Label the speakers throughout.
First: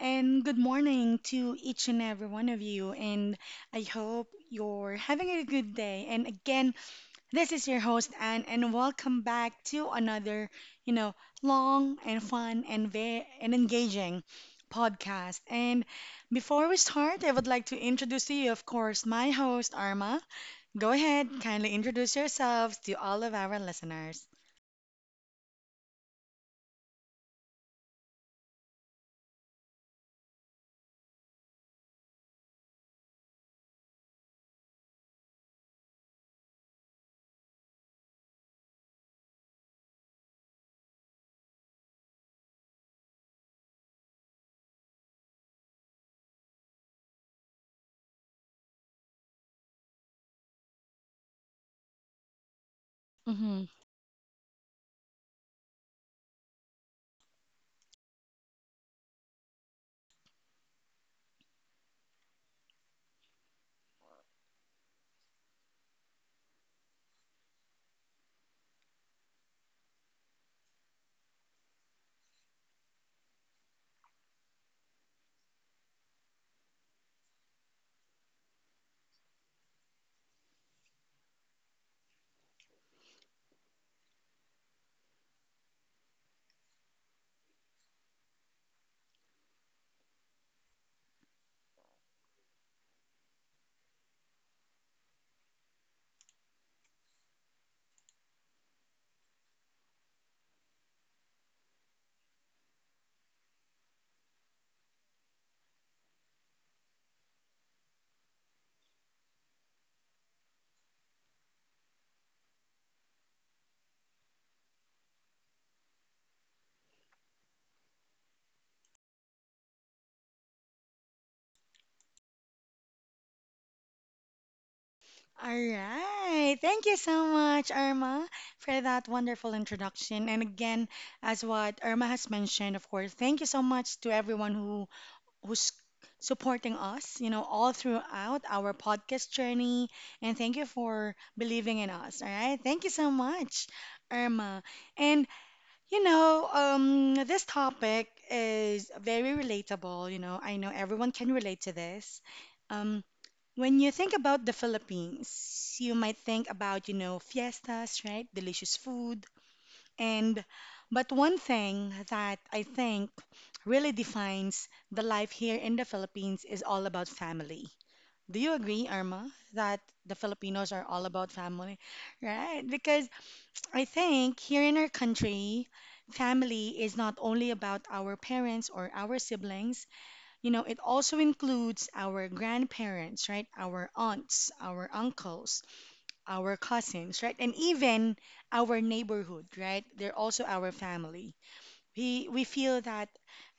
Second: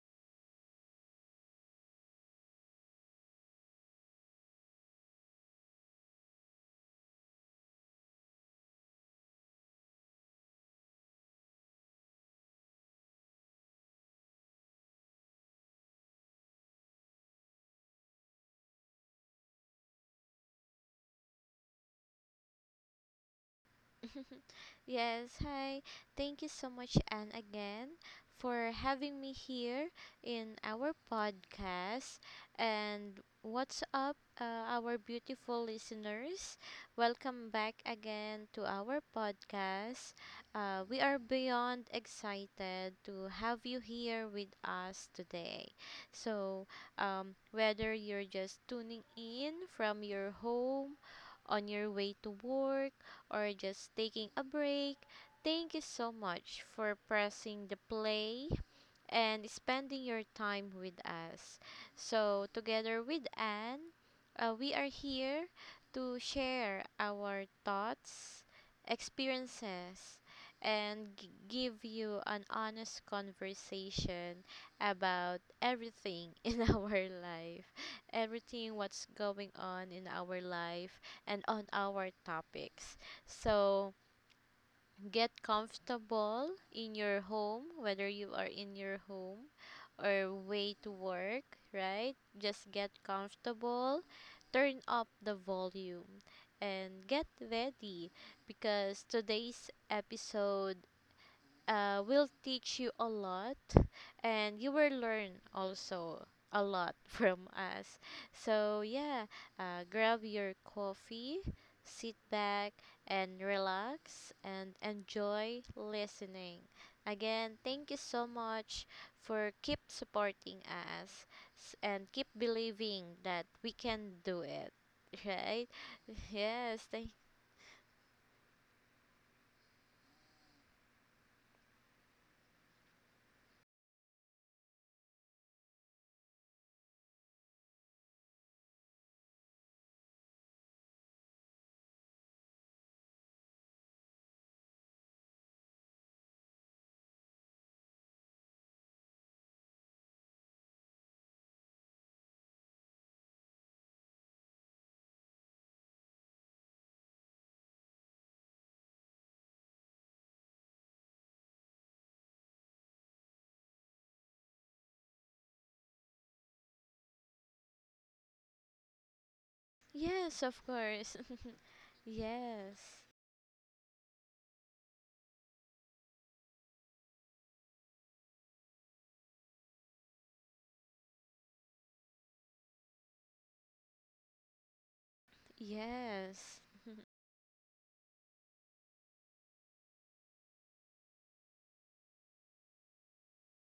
Speaker 1: and good morning to each and every one of you. And I hope you're having a good day. And again, this is your host, Anne, and welcome back to another, you know, long and fun and very and engaging podcast. And before we start, I would like to introduce to you, of course, my host, Arma. Go ahead, kindly introduce yourselves to all of our listeners.
Speaker 2: Yes, hi. Thank you so much, Anne, again for having me here in our podcast. And what's up, our beautiful listeners? Welcome back again to our podcast. We are beyond excited to have you here with us today. So, Whether you're just tuning in from your home, on your way to work, or just taking a break, thank you so much for pressing the play and spending your time with us. So, together with Anne, we are here to share our thoughts, experiences, and give you an honest conversation about everything in our life, everything what's going on in our life and on our topics. So, get comfortable in your home, whether you are in your home or way to work, right? Just get comfortable, turn up the volume, and get ready because today's episode will teach you a lot and you will learn also a lot from us. So, yeah, Grab your coffee, sit back, and relax and enjoy listening. Again, thank you so much for keep supporting us and keep believing that we can do it,
Speaker 1: All
Speaker 2: right?
Speaker 1: right.
Speaker 2: Yes,
Speaker 1: Thank you
Speaker 2: thank
Speaker 1: so much, Irma, for that wonderful introduction. And again, as what Irma has mentioned, of course, thank you so much to everyone who's supporting us, all throughout our podcast journey. And thank you for believing in us. All right. Thank you so much, Irma. And this topic is very relatable. You know, I know everyone can relate to this. Um, when you think about the Philippines, you might think about, fiestas, right? Delicious food. And but one thing that I think really defines the life here in the Philippines is all about family. Do you agree, Irma, that the
Speaker 2: Yes, of
Speaker 1: Filipinos are all
Speaker 2: course.
Speaker 1: about family, right?
Speaker 2: Yes.
Speaker 1: Because I think here in our country, family is not only about our parents or our siblings, it also includes our grandparents, right? Our aunts, our uncles,
Speaker 2: Yes.
Speaker 1: our cousins, right? And even our neighborhood, right? They're also our family, we feel that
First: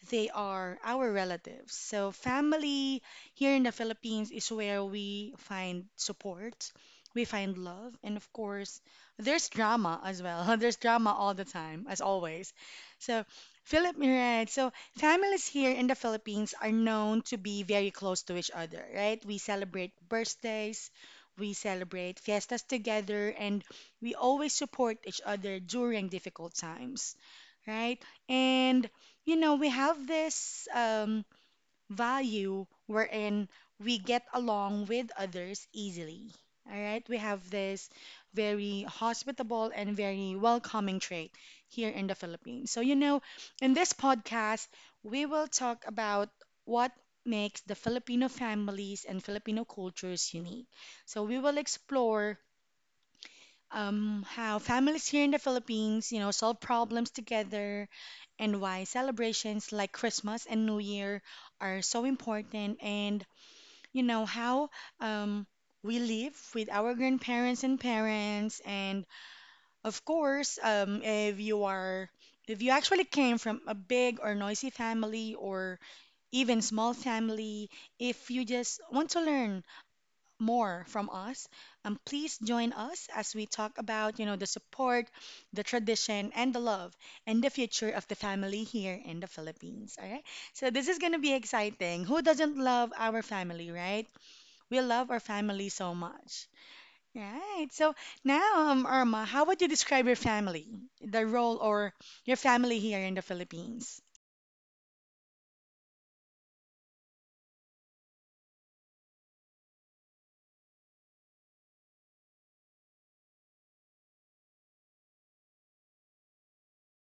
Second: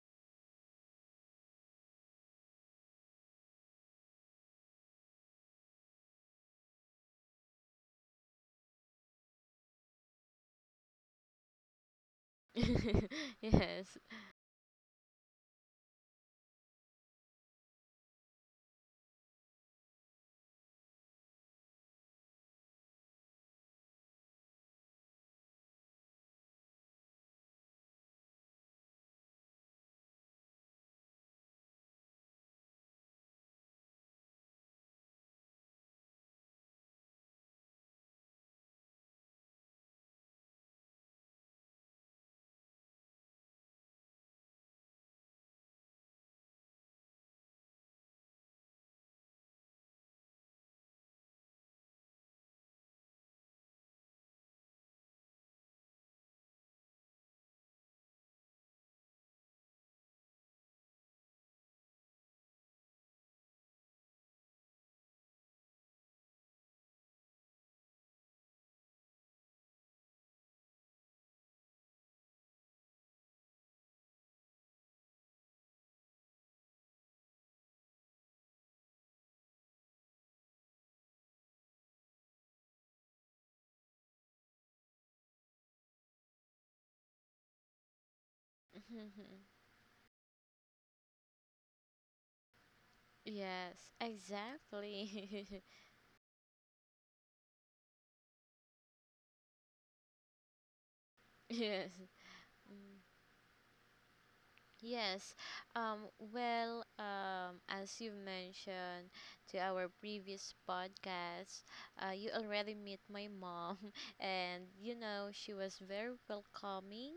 Speaker 1: they are our relatives. So family here in the Philippines is where we find support, we find love, and of course, there's drama as well. There's drama all the time, as always. So
Speaker 2: Yes.
Speaker 1: Right? So families here in the Philippines are known to be very close to each other, right? We celebrate birthdays. We celebrate fiestas together and we always support each other during difficult times, right? And, we have this value wherein we get along with others easily. All right. We have this very hospitable and very welcoming trait here in the Philippines. So, in this podcast, we will talk about what makes the Filipino families and Filipino cultures unique. So, we will explore how families here in the Philippines, solve problems together, and why celebrations like Christmas and New Year are so important, and you know how, um, we live with our grandparents and parents, and of course, if you are, if you actually came from a big or noisy family or even small family, if you just want to learn more from us, please join us as we talk about, the support, the tradition, and the love and the future of the family here in the Philippines. All right. So this is gonna be exciting. Who doesn't love our family,
Speaker 2: Yes.
Speaker 1: right? We love our
Speaker 2: Exactly.
Speaker 1: family so much. Right. So now, Irma, how would you describe your family, the role or
Speaker 2: Yes.
Speaker 1: your family here in the Philippines?
Speaker 2: Yes. Um, as you mentioned to our previous podcast, you already met my mom, and you know she was very welcoming,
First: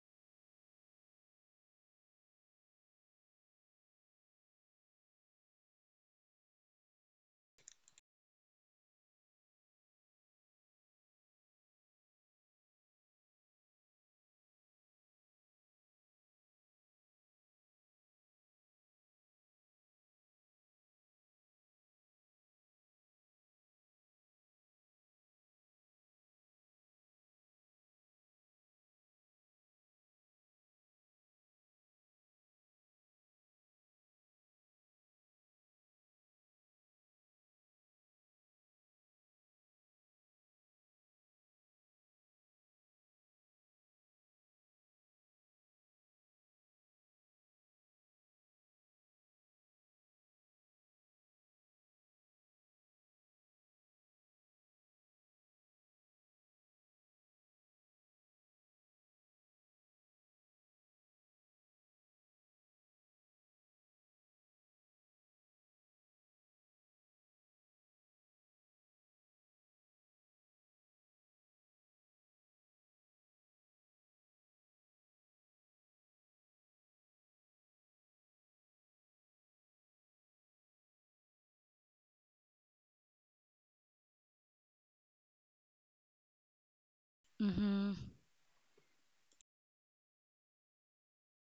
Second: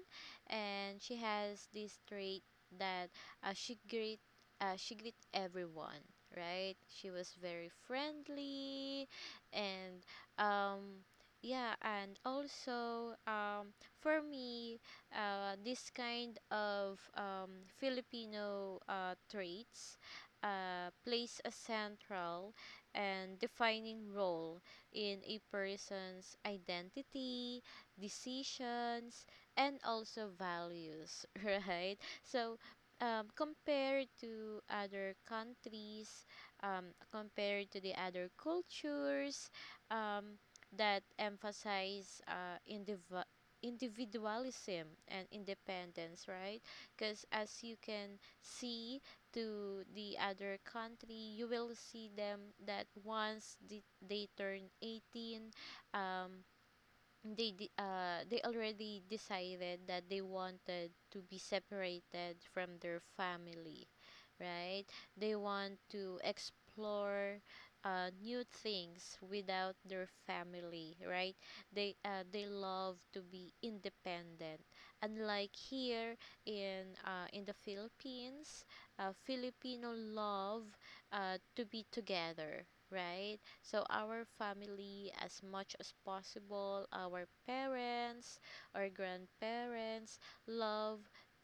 Speaker 2: and she has this trait that uh, she greet uh, she greet everyone. Right? She was very friendly, and um, yeah, and also for me this kind of Filipino traits plays a central and defining role in a person's identity, decisions, and also values, right? So, Compared to other countries, um, compared to the other cultures um, that emphasize individualism and independence, right? Because as you can see to the other country, you will see them that they turn 18, um, they already decided that they wanted to be separated from their family, right? They want to explore new things without their family, right? They love to be independent, unlike here in the Philippines. Filipino love to be together, right? So our family, as much as possible, our
Speaker 1: Mm-hmm.
Speaker 2: parents, or grandparents, love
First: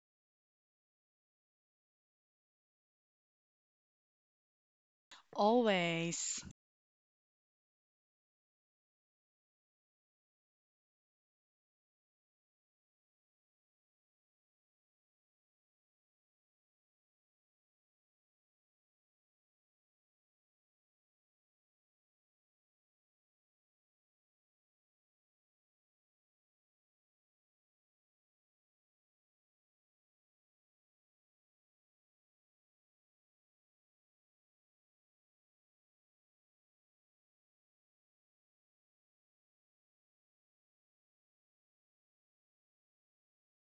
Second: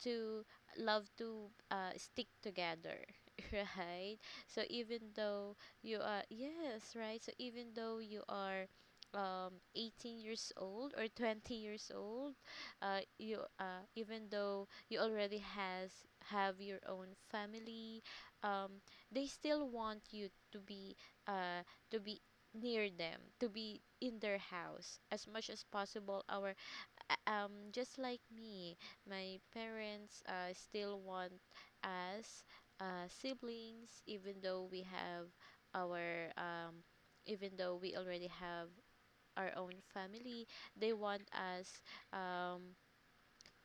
Speaker 2: to stick together, right? So even though you are
Speaker 1: Always.
Speaker 2: yes, right? So even though you are 18 years old or 20 years old you even though you already has have your own family, um they still want you to be uh, to be near them, to be in their house as much as possible. Our Just like me, my parents still want us siblings, even though our um, we already have our own family, they want us um,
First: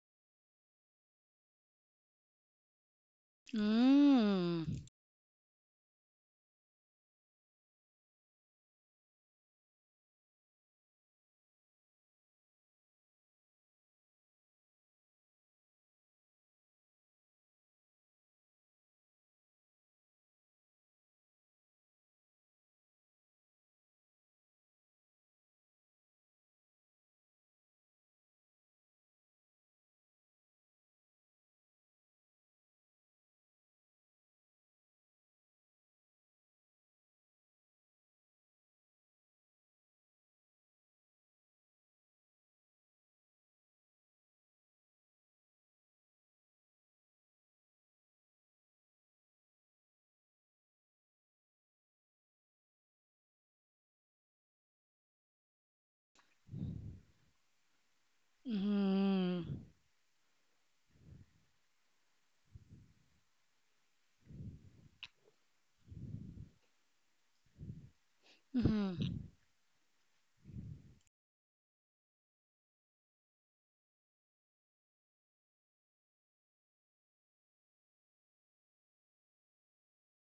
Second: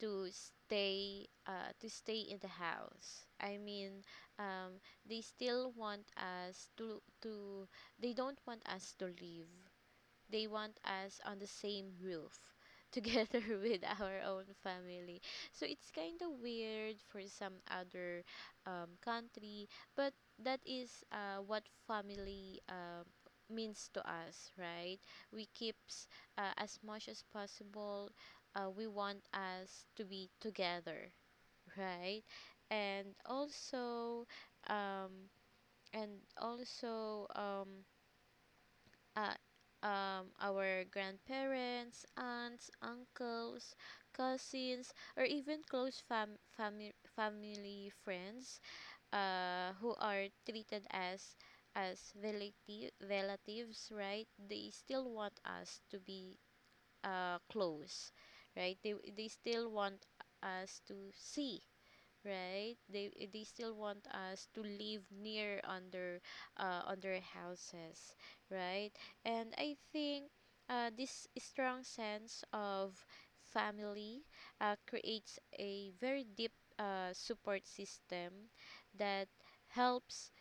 Speaker 2: to stay in the house. I mean,
Speaker 1: Mm.
Speaker 2: um, they still want us to they don't want us to leave. They want us on the same roof together with our own family. So it's kind of weird for some other country, but that is what family means to us, right? We keeps as much as possible. We want us to be together, right? And also, um, and also, um, uh, our grandparents, aunts, uncles, cousins, or even close family friends who are treated as relatives, right? They still want us to be close, right? They
Speaker 1: Mm.
Speaker 2: still want us to see, right? They still want us to live near under on their houses, right?
Speaker 1: Mm.
Speaker 2: And I think this strong sense of family creates a very deep support system that helps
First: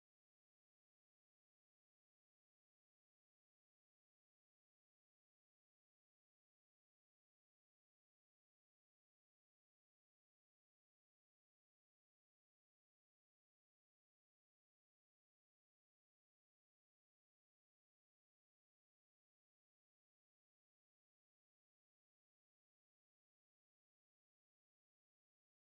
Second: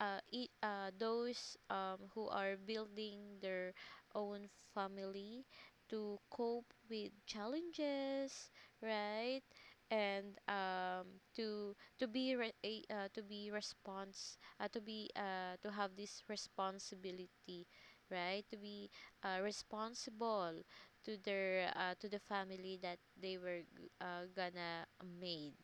Speaker 2: those who are building their own family to cope with challenges, right? And to be re- a- to be response to be to have this responsibility, right? To be responsible to their to the family that they were gonna made,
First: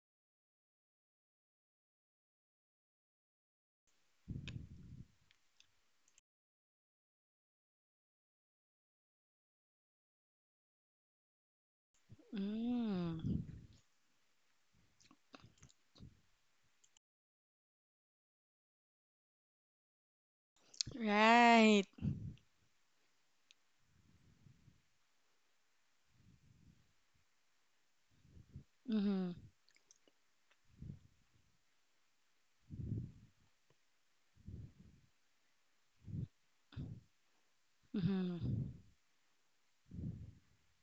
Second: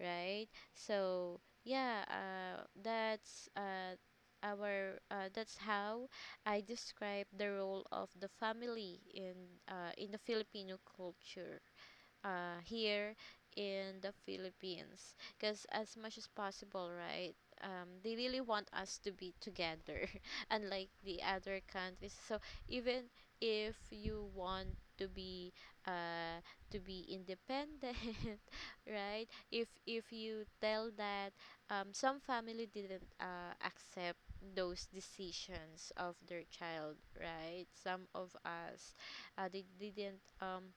Speaker 2: right? So yeah, uh, that's uh, that's how I describe the role of the family in the Filipino culture here
Speaker 1: Mm.
Speaker 2: in the Philippines. Because as much as possible, right? They really want us to be together, unlike the other
Speaker 1: Right.
Speaker 2: countries. So even if you want to be uh, to be independent, right?
Speaker 1: Mm-hmm.
Speaker 2: If you tell that some family didn't accept those decisions of their child, right? Some of
Speaker 1: Mm-hmm.
Speaker 2: us, they didn't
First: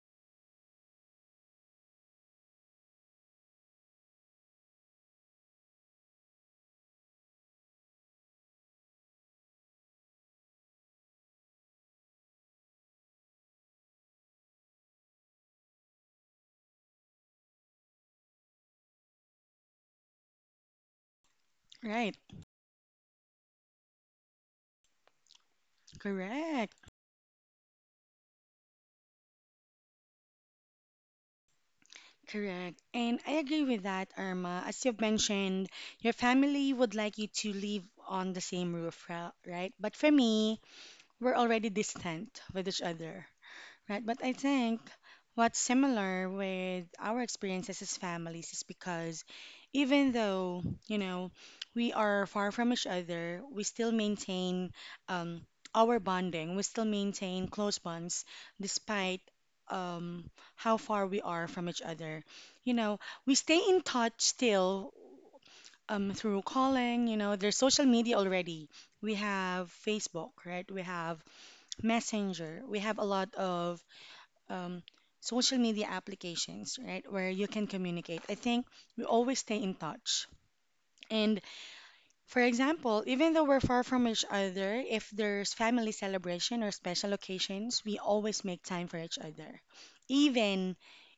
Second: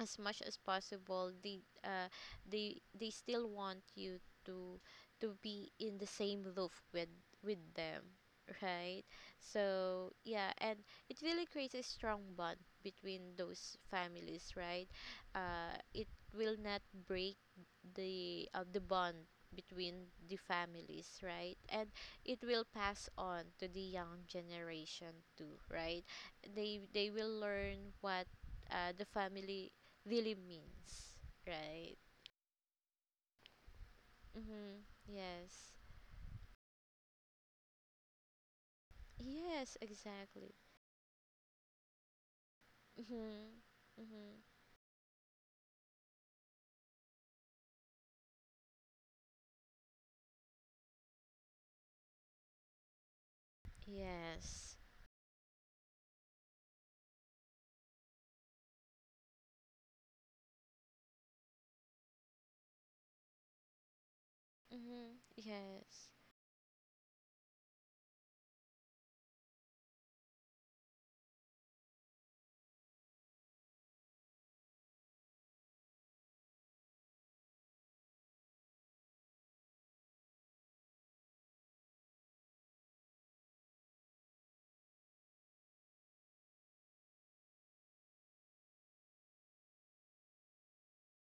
Speaker 2: as much as possible they still want you to be in the same roof with them, right? So yeah, and it really creates a strong bond between those families, right? It will not break the bond between the families, right? And
Speaker 1: Right.
Speaker 2: it will pass on to the young generation too, right?
Speaker 1: Correct.
Speaker 2: They will learn what the family really means, right?
Speaker 1: Correct. And I agree with that, Irma.
Speaker 2: Mm-hmm.
Speaker 1: As you've mentioned,
Speaker 2: Yes.
Speaker 1: your family would like you to live on the same roof, right?
Speaker 2: Yes,
Speaker 1: But for
Speaker 2: exactly.
Speaker 1: me, we're already distant with each other.
Speaker 2: Mm-hmm.
Speaker 1: Right, but
Speaker 2: Mm-hmm.
Speaker 1: I think what's similar with our experiences as families is because even though, we are far from each other, we still
Speaker 2: Yes.
Speaker 1: maintain, um, our bonding, we still maintain close bonds despite, how far we are from each other. You know, we stay in touch still,
Speaker 2: Mm-hmm. Yes.
Speaker 1: through calling, there's social media already. We have Facebook, right? We have Messenger. We have a lot of, um, social media applications, right, where you can communicate. I think we always stay in touch. And for example, even though we're far from each other, if there's family celebration or special occasions, we always make time for each other. Even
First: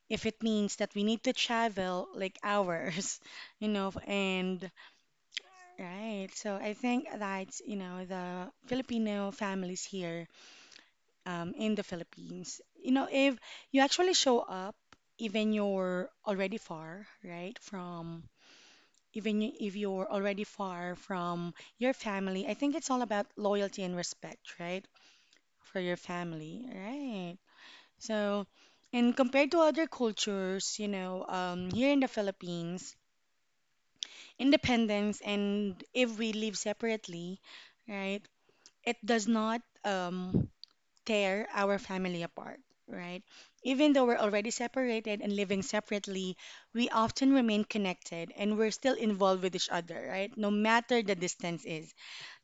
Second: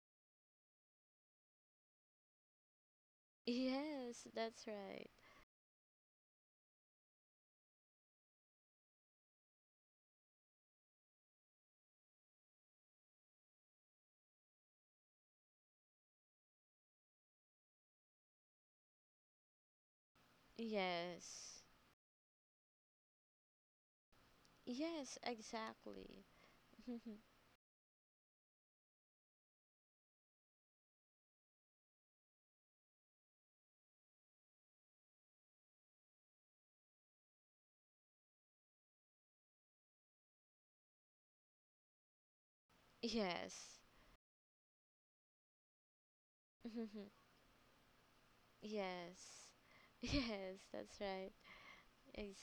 Speaker 1: if it means that we need to travel like hours,
Speaker 2: Yes, that's
Speaker 1: and
Speaker 2: right.
Speaker 1: right. So I think that's, the Filipino families here, in the Philippines. You know, if you actually show up, even you're already far, right, from if you're already far from
Speaker 2: Yes.
Speaker 1: your family, I think it's all about loyalty and respect, right,
Speaker 2: Yes,
Speaker 1: for your
Speaker 2: exactly.
Speaker 1: family, right? So, and compared to other cultures, here in the Philippines, independence and if we live separately, right, it does not, tear our family apart, right?
Speaker 2: Yes.
Speaker 1: Even though we're already separated and living separately, we often remain connected and we're still involved
Speaker 2: Yes.
Speaker 1: with each other, right? No
Speaker 2: Yes, that's
Speaker 1: matter the
Speaker 2: right.
Speaker 1: distance is.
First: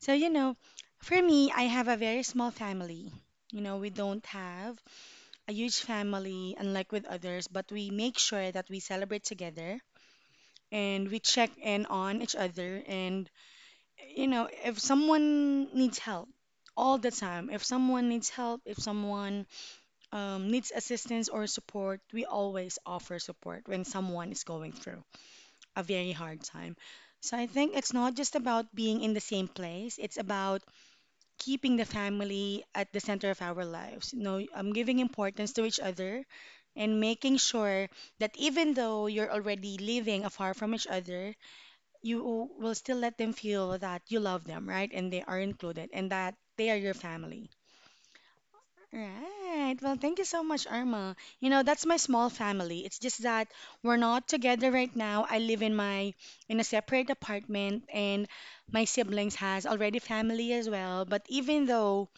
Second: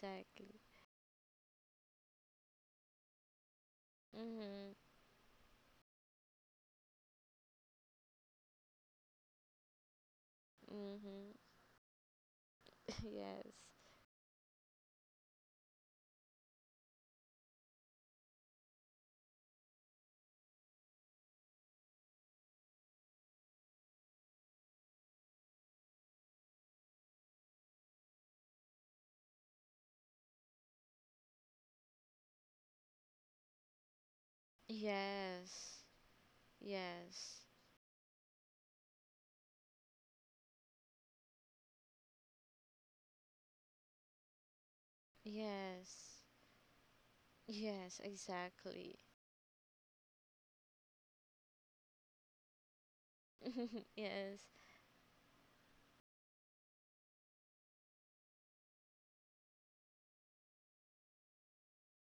Speaker 1: So, for me, I have a very small family. You know, we don't
Speaker 2: Mhm.
Speaker 1: have a huge family, unlike with others, but we make sure that we celebrate together and we
Speaker 2: Mhm.
Speaker 1: check in on each other. And,
Speaker 2: Yes.
Speaker 1: if someone needs help all the time, if someone needs help, if someone, needs assistance or support, we always offer support when someone is going through a very hard time. So I think it's not just about being in the same place, it's about keeping the family at the center of our lives. Giving importance to each
Speaker 2: Yes.
Speaker 1: other and making sure that even though you're already living afar from each other, you will still let them feel that you love them, right? And they
Speaker 2: Yes.
Speaker 1: are included and
Speaker 2: Yes.
Speaker 1: that they are your family.
Speaker 2: Yes, exactly.
Speaker 1: Right. Well, thank you so much, Irma. You know, that's my small family. It's just that we're not
Speaker 2: Yes.
Speaker 1: together right now. I live in my in a separate apartment and my siblings has already family as well. But even though,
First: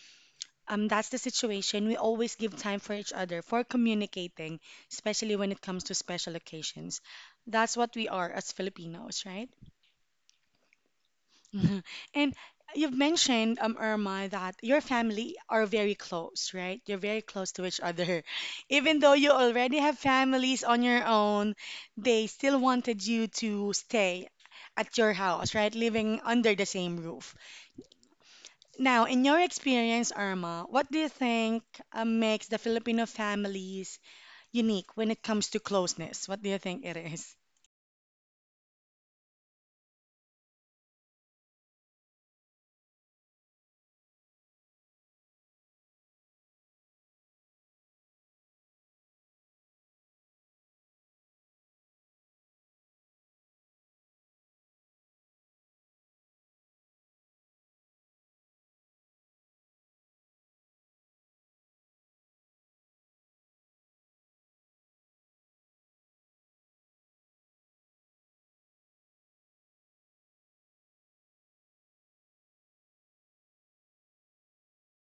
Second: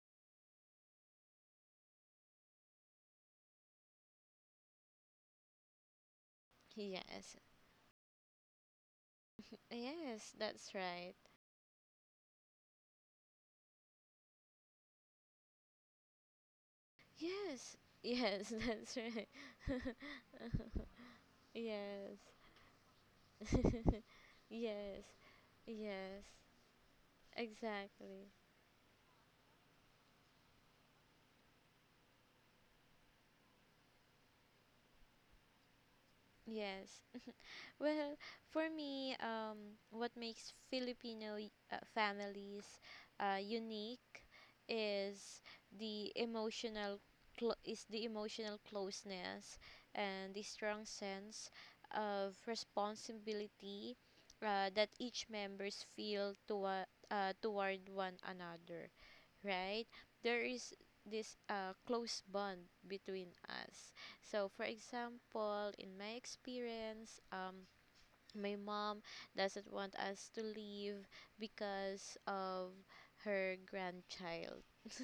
Speaker 1: that's the situation, we always give time for each other for communicating, especially when it comes to special occasions.
Speaker 2: Yes.
Speaker 1: That's what we are as Filipinos, right?
Speaker 2: Yes, that's right.
Speaker 1: Mhm. And you've mentioned, Irma, that your family are very close, right? You're very close to
Speaker 2: Yes.
Speaker 1: each other.
Speaker 2: Yes, that's
Speaker 1: Even though
Speaker 2: right.
Speaker 1: you already have families on your own,
Speaker 2: Yes.
Speaker 1: they still wanted you to stay at
Speaker 2: Yes.
Speaker 1: your house, right? Living
Speaker 2: Yes.
Speaker 1: under the same roof.
Speaker 2: Exactly.
Speaker 1: Now, in your experience, Irma, what do you think makes the Filipino families unique when it comes to closeness? What do you think it
Speaker 2: Yes.
Speaker 1: is?
Speaker 2: Well, for me, what makes Filipino families unique is the emotional closeness and the strong sense of responsibility that each members feel toward one another. Right? There is this close bond between us. So, for example, in my experience, my mom doesn't want us to leave because of her grandchild.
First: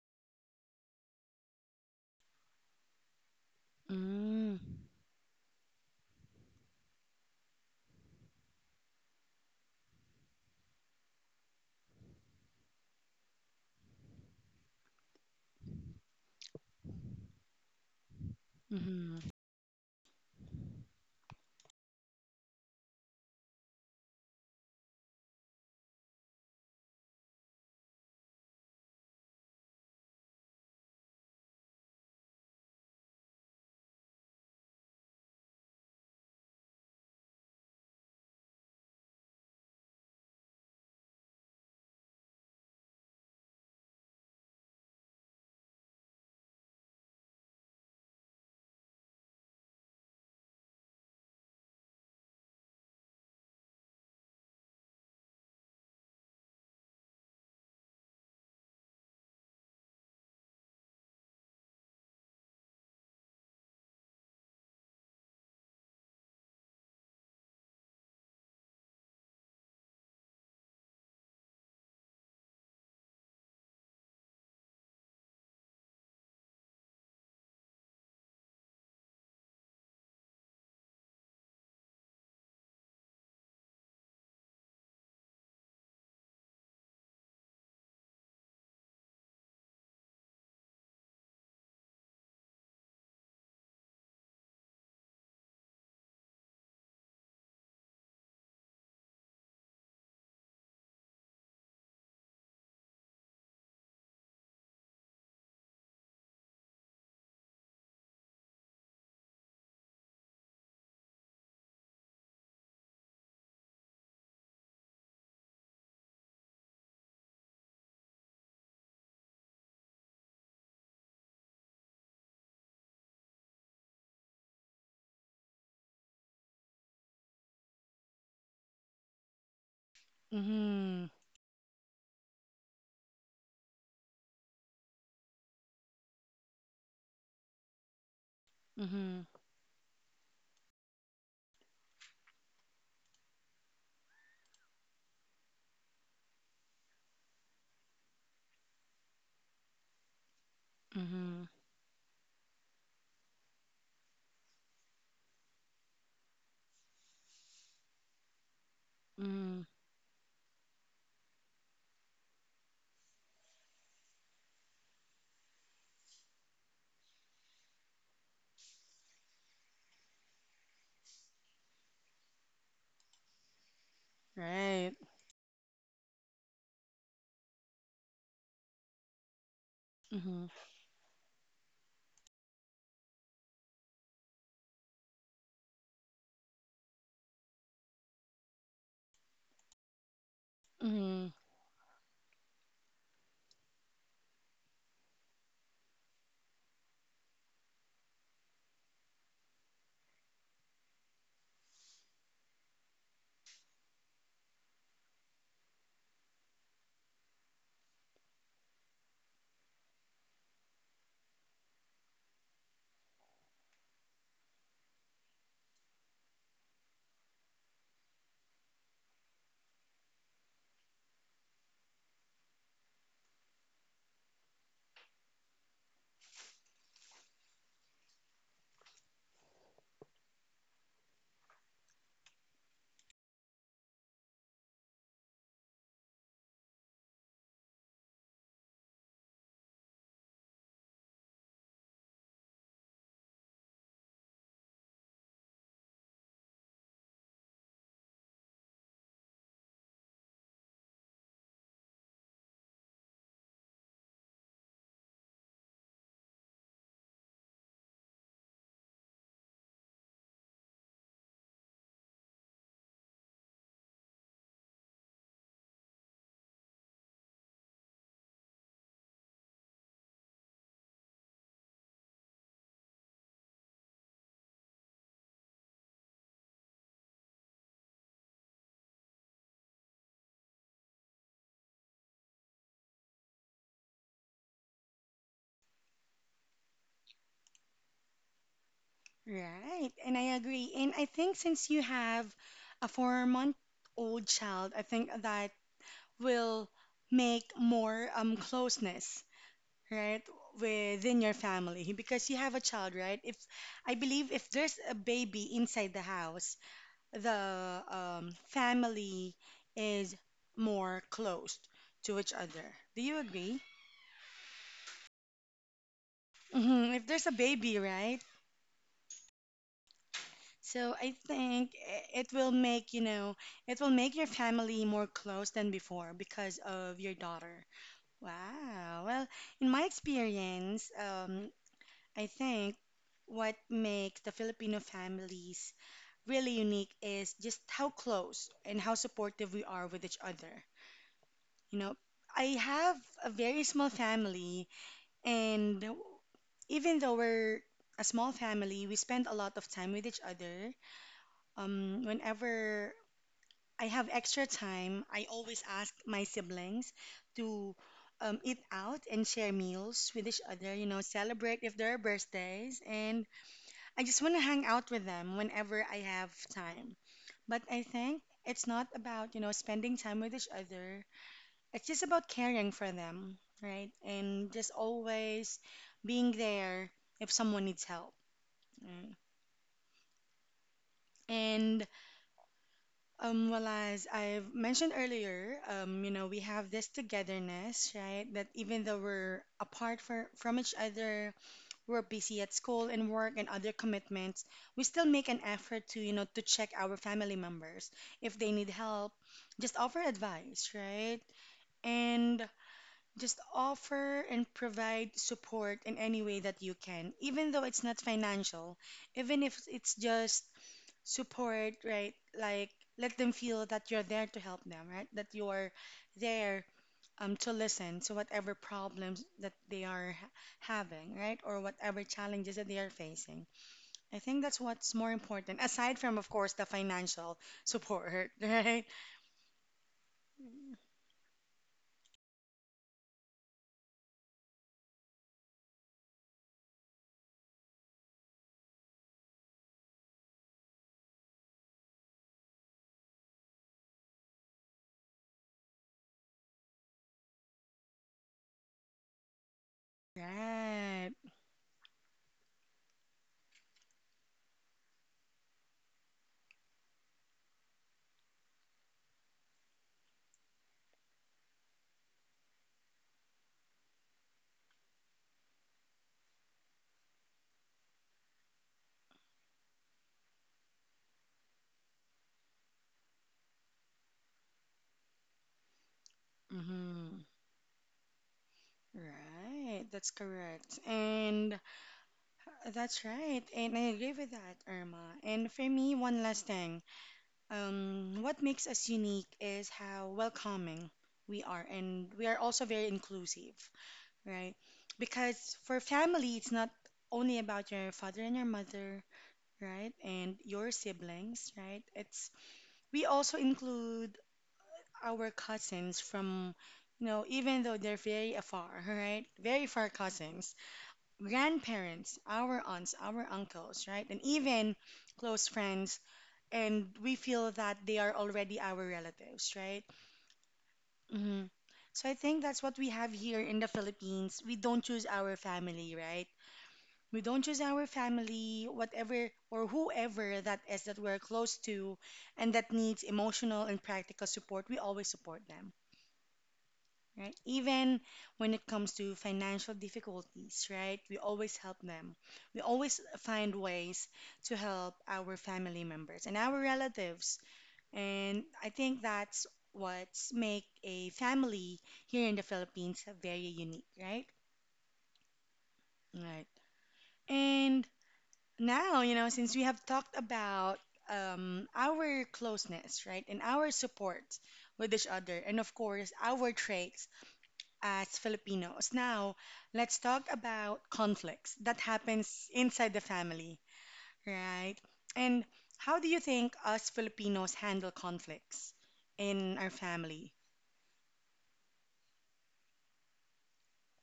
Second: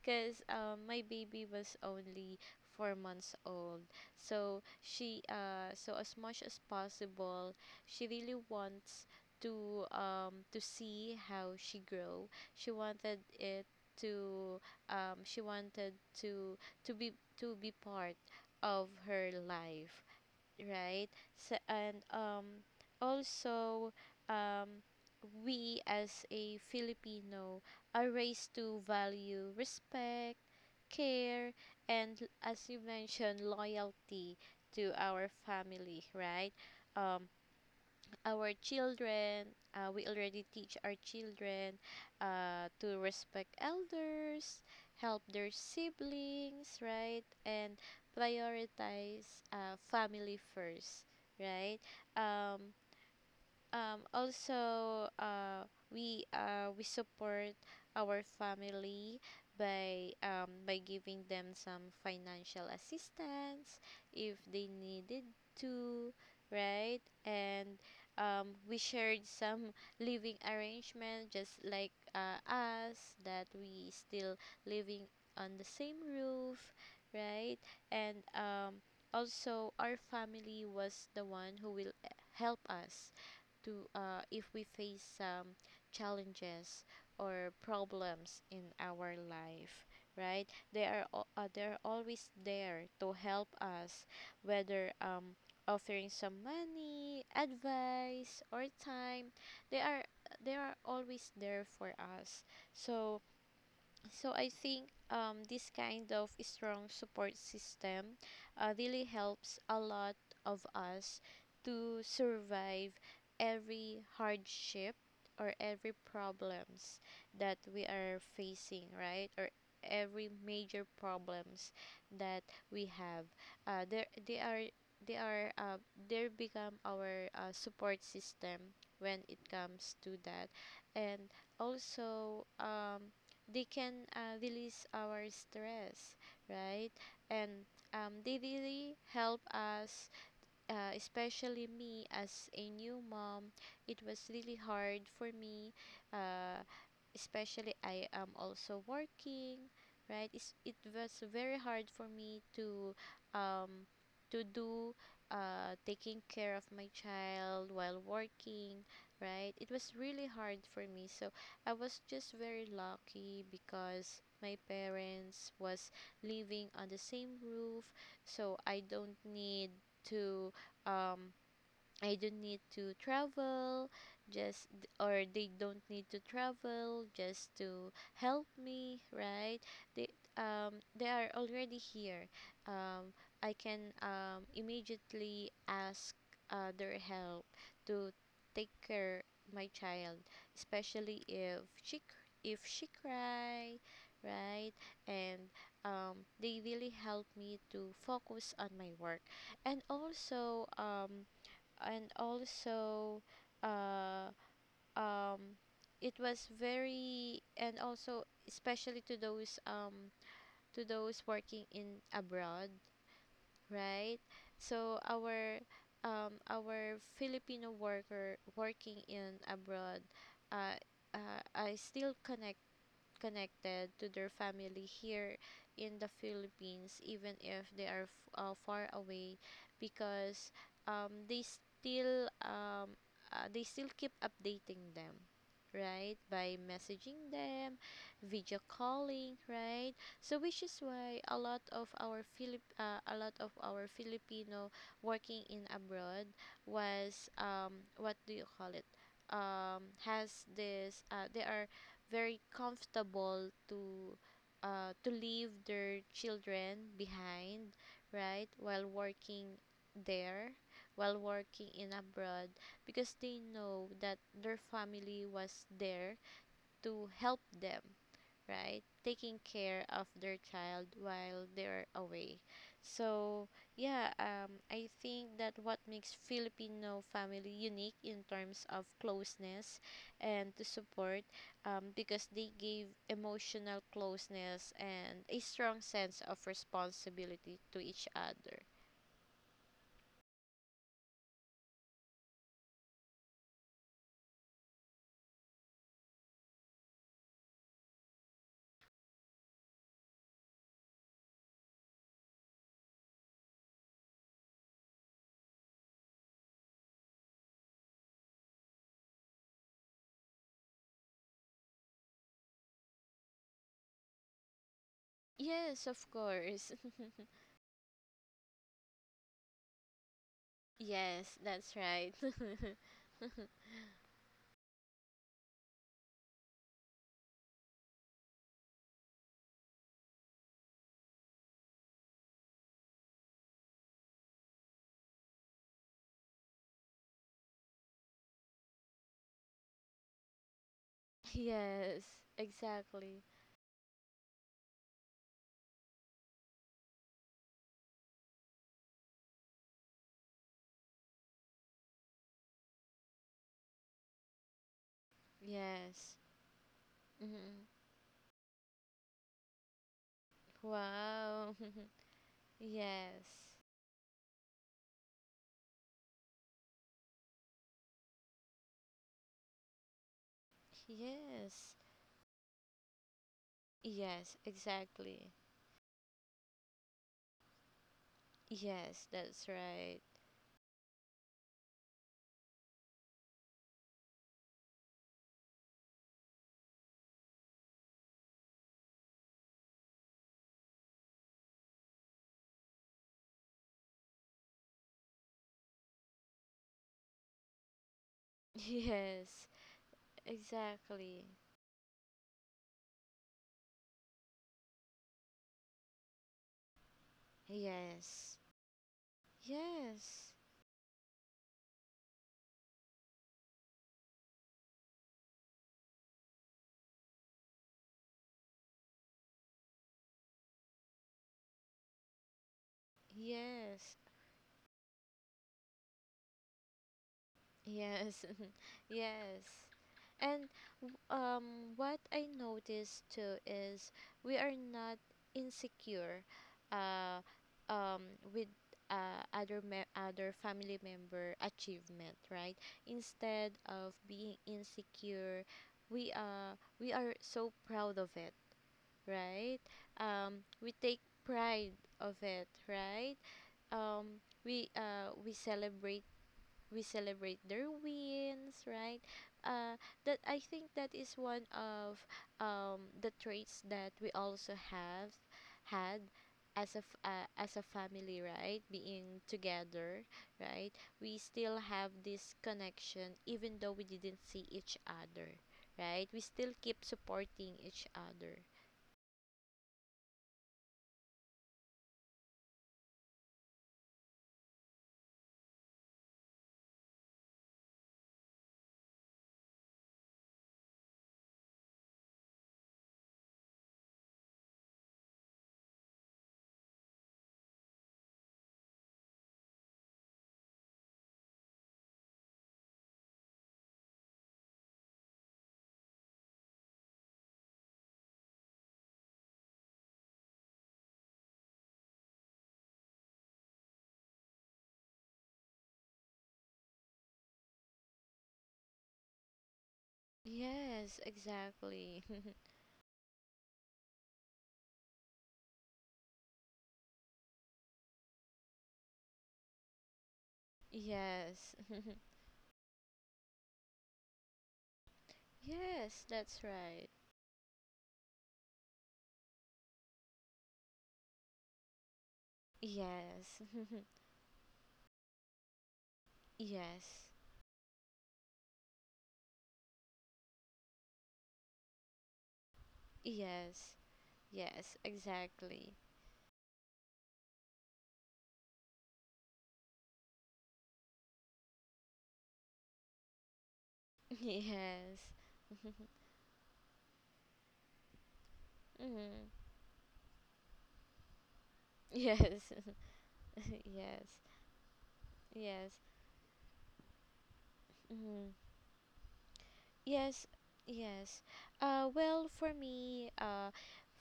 Speaker 2: Because my baby was only 4 months old, so
Speaker 1: Mm-hmm.
Speaker 2: she so as much as possible she really wants to see how she grow. she wanted it to she wanted to to be to be part of
Speaker 1: Mm-hmm.
Speaker 2: her life, right? So, and also, um, we as a Filipino are raised to value respect, care, and as you mentioned, loyalty to our family, right? Um, our children we already teach our children to respect elders, help their siblings, right? And prioritize family first, right? um, also we support our family by giving them some financial assistance if they needed to, right? And we shared some living arrangement just like us, that we still living on the same roof, right? And also our family was the one who will help us to if we face some challenges or problems in our life, right? They're always there to help us, whether offering some money advice or time. they are they are always there for us. So so I think this kind of strong support system really helps a lot of us to survive every hardship or every problems that we are facing, right? Or every major problems that we have. There they are they are They become our support system when it comes to that,
Speaker 1: Mm-hmm.
Speaker 2: and also they can release our stress, right? And they really
Speaker 1: Mm-hmm.
Speaker 2: help us, especially me as a new mom. It was really hard for me. Uh, Especially I am also working, right? It was
Speaker 1: Mm-hmm.
Speaker 2: very hard for me um to do taking care of my child while working, right? It was really hard for me. So I was just very lucky because my parents was living on the same roof, so I don't need to um I don't need to travel
Speaker 1: Right.
Speaker 2: or they don't need to travel just to help me, right? they
Speaker 1: Mm-hmm.
Speaker 2: they are already here. um I can immediately ask their help to take care my child, especially
Speaker 1: Mm-hmm.
Speaker 2: if she cry, right? And they really help me to focus on my work. And also and also uh, um, it was very and also especially to those working in abroad, right? So our Filipino worker working in abroad, uh, I still connected to their family here in the Philippines, even if they are far away, because um, they still um, they still keep updating them, right? By messaging them, video calling, right? So which is why a lot of our Philip a lot of our Filipino working in abroad was what do you call it? Has this they are very comfortable to leave their children behind, right? While working there, while working in abroad, because they know that their family was there to help them, right? Taking care of their child while they're away. So, yeah, I think that what makes Filipino family unique in terms of closeness and to support, because they give emotional closeness and a strong sense of responsibility to each other.
Speaker 1: Right. And I agree. And I think since you have a four-month-old child, I think that will make more closeness, right, within your family because you have a child, right? If I believe if there's a baby inside the house, the, family is more close to each other. Do you agree?
Speaker 2: Yes, of course.
Speaker 1: Hmm. If there's a baby, right? So I
Speaker 2: Yes, that's
Speaker 1: think
Speaker 2: right.
Speaker 1: it will make, it will make your family more close than before because of your daughter. Wow. Well, in my experience, I think what makes the Filipino families really unique is just how close and how supportive we are with each other. You know,
Speaker 2: Yes,
Speaker 1: I have
Speaker 2: exactly.
Speaker 1: a very small family, and even though we're a small family, we spend a lot of time with each other. Whenever I have extra time, I always ask
Speaker 2: Yes.
Speaker 1: my siblings
Speaker 2: Hmm.
Speaker 1: to, eat out and share meals with each other,
Speaker 2: Wow.
Speaker 1: celebrate if there are birthdays. And
Speaker 2: Yes.
Speaker 1: I just want to hang out with them whenever I have time. But I think it's not about, spending time with each other.
Speaker 2: Yes.
Speaker 1: It's just about caring for them, right?
Speaker 2: Yes,
Speaker 1: And just
Speaker 2: exactly.
Speaker 1: always being there if someone needs help,
Speaker 2: Yes,
Speaker 1: right?
Speaker 2: that's right.
Speaker 1: And, well, as I've mentioned earlier, we have this togetherness, right? That even though we're apart from each other, we're busy at school and work and other commitments, we still make an effort to check our family members if they need help,
Speaker 2: Yes,
Speaker 1: just offer advice, right?
Speaker 2: exactly.
Speaker 1: And just offer and provide support in any way that you can, even though it's not
Speaker 2: Yes.
Speaker 1: financial, even if it's
Speaker 2: Yes.
Speaker 1: just support, right? Like let them feel that you're there to help them, right? That you're there, to listen to whatever problems that they are having, right? Or whatever challenges that they are facing.
Speaker 2: Yes.
Speaker 1: I think that's what's more important, aside from, of course, the financial
Speaker 2: Yes,
Speaker 1: support, right?
Speaker 2: yes. And what I noticed too is we are not insecure uh, with other family member achievement, right? Instead of being insecure, we are so proud of it, right? We take
Speaker 1: Right.
Speaker 2: pride of it, right? Um, we uh, we celebrate we celebrate their wins, right? uh that I think that is one of the traits that we also have had as as a family, right? Being together, right? We still have this connection even though we didn't see each other, right? We still keep
Speaker 1: Mm-hmm.
Speaker 2: supporting each other.
Speaker 1: Right. That's correct. And that's right. And I agree with that, Irma. And for me, one last thing. What makes us unique is how welcoming we are, and we are also very inclusive, right? Because for family, it's not only about your father and your mother, right? And your siblings, right? It's we also include our cousins from, even though they're very afar, right? Very far cousins, grandparents, our aunts, our uncles, right? And even close friends and we feel that they are already our relatives, right?
Speaker 2: Yes,
Speaker 1: Hmm.
Speaker 2: exactly.
Speaker 1: So I think that's what we have here in the Philippines. We don't choose our family, right? We don't choose our family, whatever or whoever that is that we're
Speaker 2: Yes.
Speaker 1: close to and that needs emotional and practical support, we always support them,
Speaker 2: Yes, that's right.
Speaker 1: right? Even when it comes to financial difficulties, right? We always help them. We always
Speaker 2: Yes.
Speaker 1: find ways to help our family members and our
Speaker 2: Yes.
Speaker 1: relatives. And I think that's what's make a family here in the Philippines very
Speaker 2: Yes,
Speaker 1: unique, right?
Speaker 2: yes, exactly.
Speaker 1: Right. And now, you know, since we have talked about our closeness, right, and our support with
Speaker 2: Yes.
Speaker 1: each other, and of course, our traits as Filipinos,
Speaker 2: Hmm.
Speaker 1: now let's talk about conflicts that happens
Speaker 2: Yes,
Speaker 1: inside the family,
Speaker 2: yes,
Speaker 1: right? And
Speaker 2: yes.
Speaker 1: how do you think us Filipinos handle
Speaker 2: Hmm.
Speaker 1: conflicts in our
Speaker 2: Yes,
Speaker 1: family?
Speaker 2: yes. Well, for me,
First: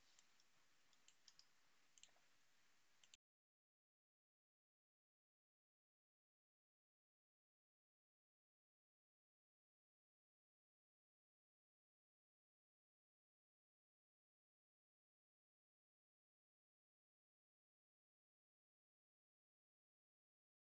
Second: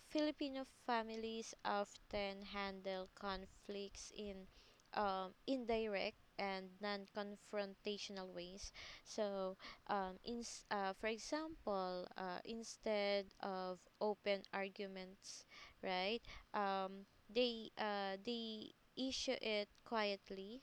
Speaker 2: Filipino families often handle conflicts in indirect and non-confrontational ways. So, um, in, for example, instead of open arguments, right? They issue it quietly,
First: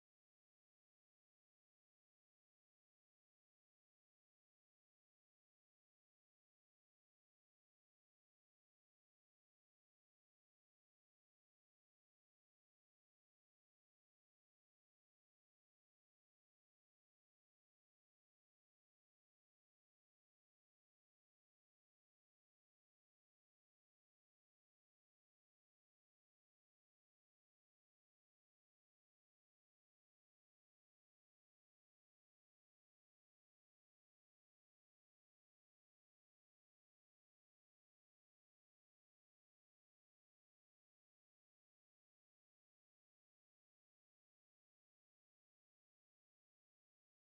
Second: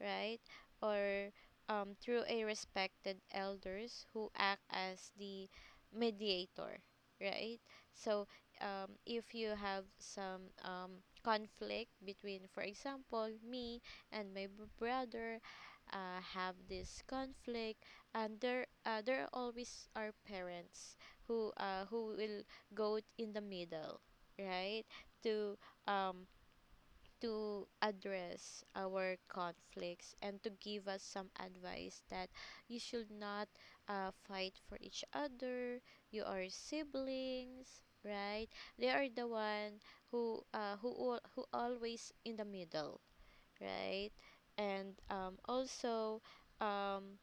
Speaker 2: right? Or through a respected elders who act as the mediator, right? So, if you have some conflict between, for example, me and my brother, have this conflict, and there always are parents who will go in the middle, right? To um, to address our conflicts and to give us some advice that you should not fight for each other. You are siblings, right? They are the one who uh, who who always in the middle, right? And also, um,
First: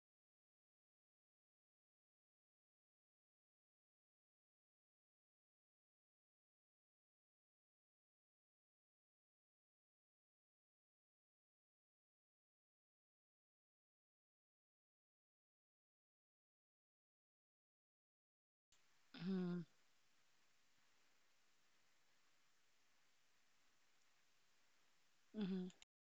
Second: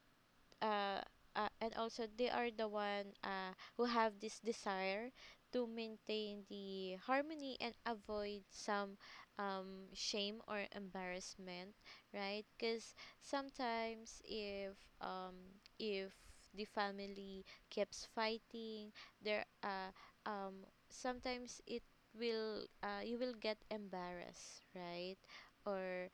Speaker 2: uh, and also they are the one who have this desire to maintain the harmony and avoid some shame or embarrassment, right? Because sometimes if um, if the family keeps fighting, there um, sometimes it will you will get embarrassed, right?
Speaker 1: Mhm.
Speaker 2: Or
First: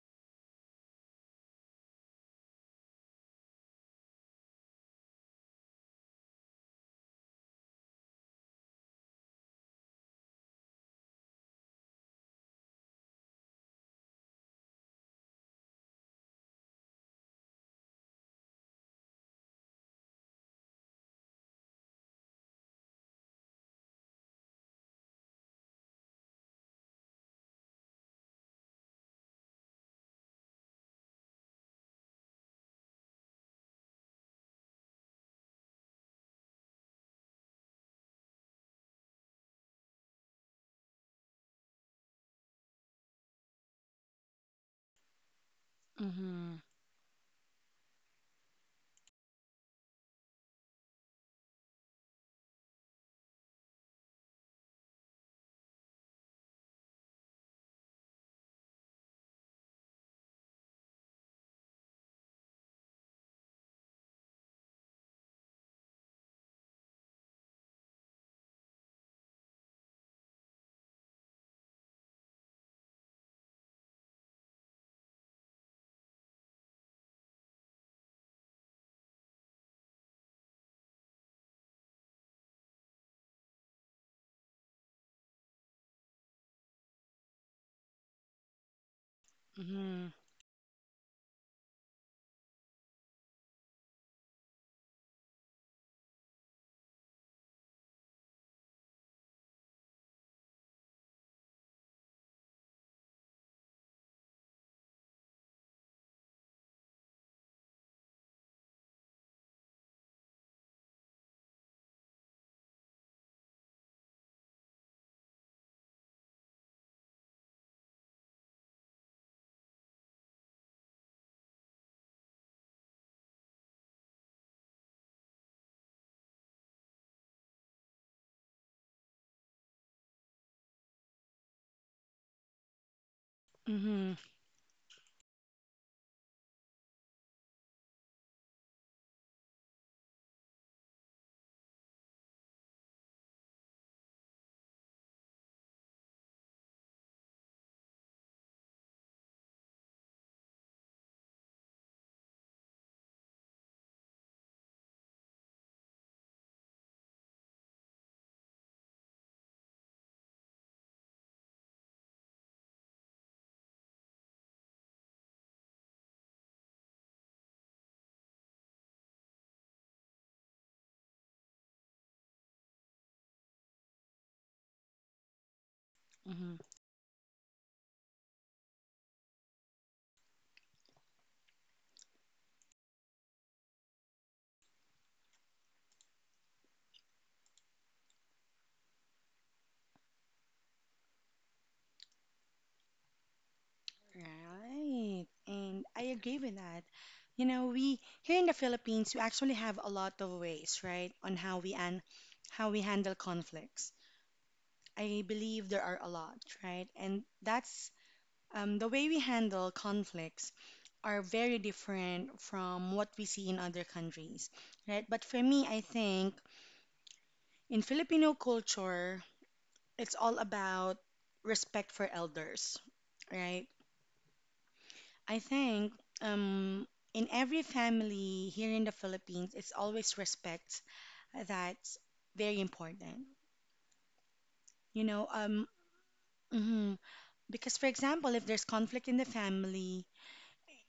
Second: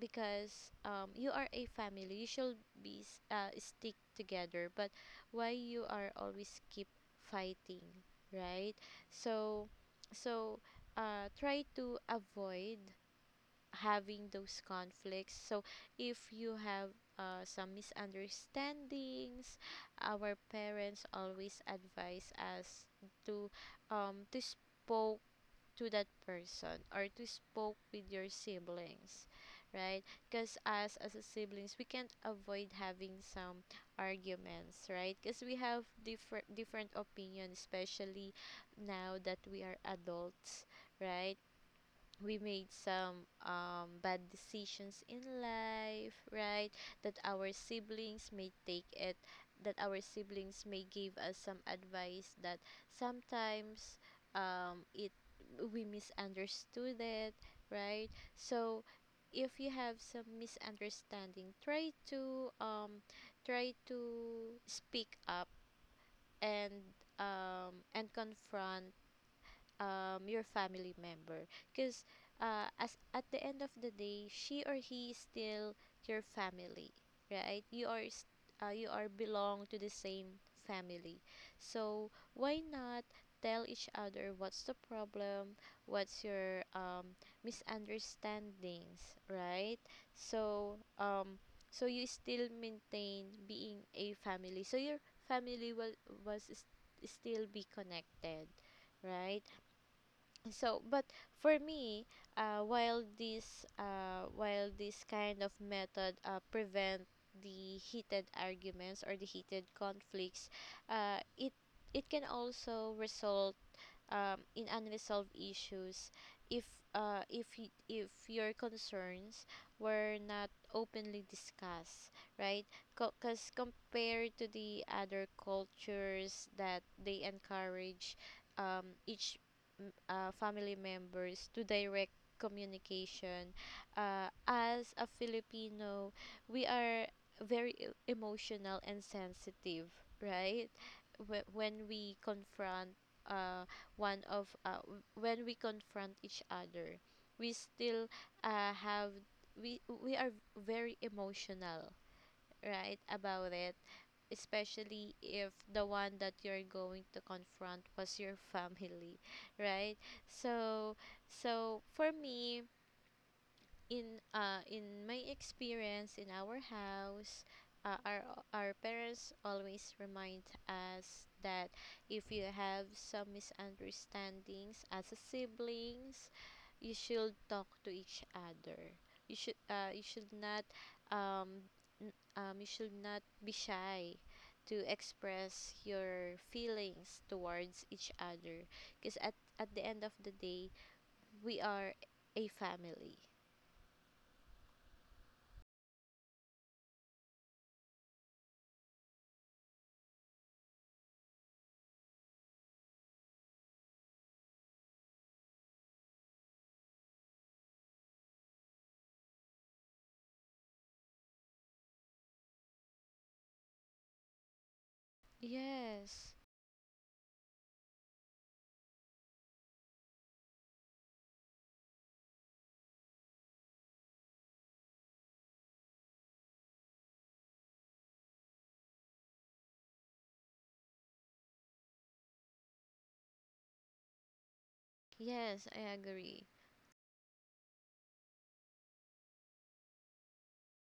Speaker 2: because you are a family. You should stick together. But why you are always keep fighting, right? So, so, try to avoid having those conflicts. So if you have some misunderstandings, our parents always advise us to to spoke to that person or to spoke with your siblings, right? Because as a siblings we can't avoid having some arguments, right? Because we have different opinions, especially now that we are adults, right? We made some bad decisions in life,
Speaker 1: Mhm.
Speaker 2: right? That our siblings may take it, that our siblings may give us some advice that sometimes it we misunderstood it, right? So if you have some misunderstanding, try to try to speak up and and confront your family member, because as at the end of the day, she or he is still your family, right? You are belong to the same family, so why not tell each other what's the problem, what's your misunderstandings, right?
Speaker 1: Mhm.
Speaker 2: So so you still maintain being a family, so your family will was s- still be connected, right? So but for me, while this kind of method prevent the heated arguments or the heated conflicts, uh, it it can also result in unresolved issues if if your concerns were not openly discussed, right? Because compared to the other cultures that they encourage each family members to direct communication.
Speaker 1: Mhm.
Speaker 2: As a filipino, we are very emotional and sensitive, right? When we confront uh, when we confront each other we still have, we are very emotional, right, about it, especially if the one that you're going to confront was your family, right? So so for me, in my experience in our house, uh, our our parents always remind us that if you have some misunderstandings as a siblings,
Speaker 1: Mhm.
Speaker 2: you should talk to each other. You should, you should not um, you should not be shy to express your feelings towards each other, because at the end of the day, we are a family.
Speaker 1: Right. And I agree with that. You know, we here in the Philippines, we actually have a lot of ways, right, on how we and how we handle conflicts. I believe there are a lot, right? And that's the way we handle conflicts are very different from what we see in other countries, right? But for me, I
Speaker 2: Yes,
Speaker 1: think in Filipino culture, it's all about respect for elders, right? I think um, in every family here in the Philippines, it's always respect that's very important. You know,
Speaker 2: yes, I agree.
Speaker 1: mhm. Because for example, if there's conflict in the family,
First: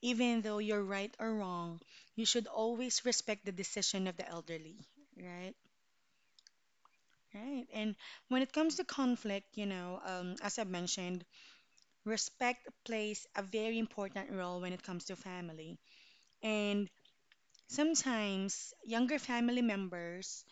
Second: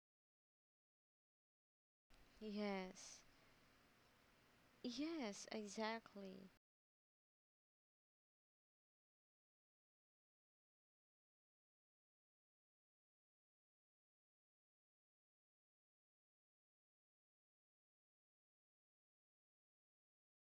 Speaker 1: even though you're right or wrong, you should always
Speaker 2: Yes,
Speaker 1: respect the decision of the elderly,
Speaker 2: yes,
Speaker 1: right?
Speaker 2: exactly.
Speaker 1: Right. And when it comes to conflict, you know, as I mentioned, respect plays a very important role when it comes to family. And sometimes younger family members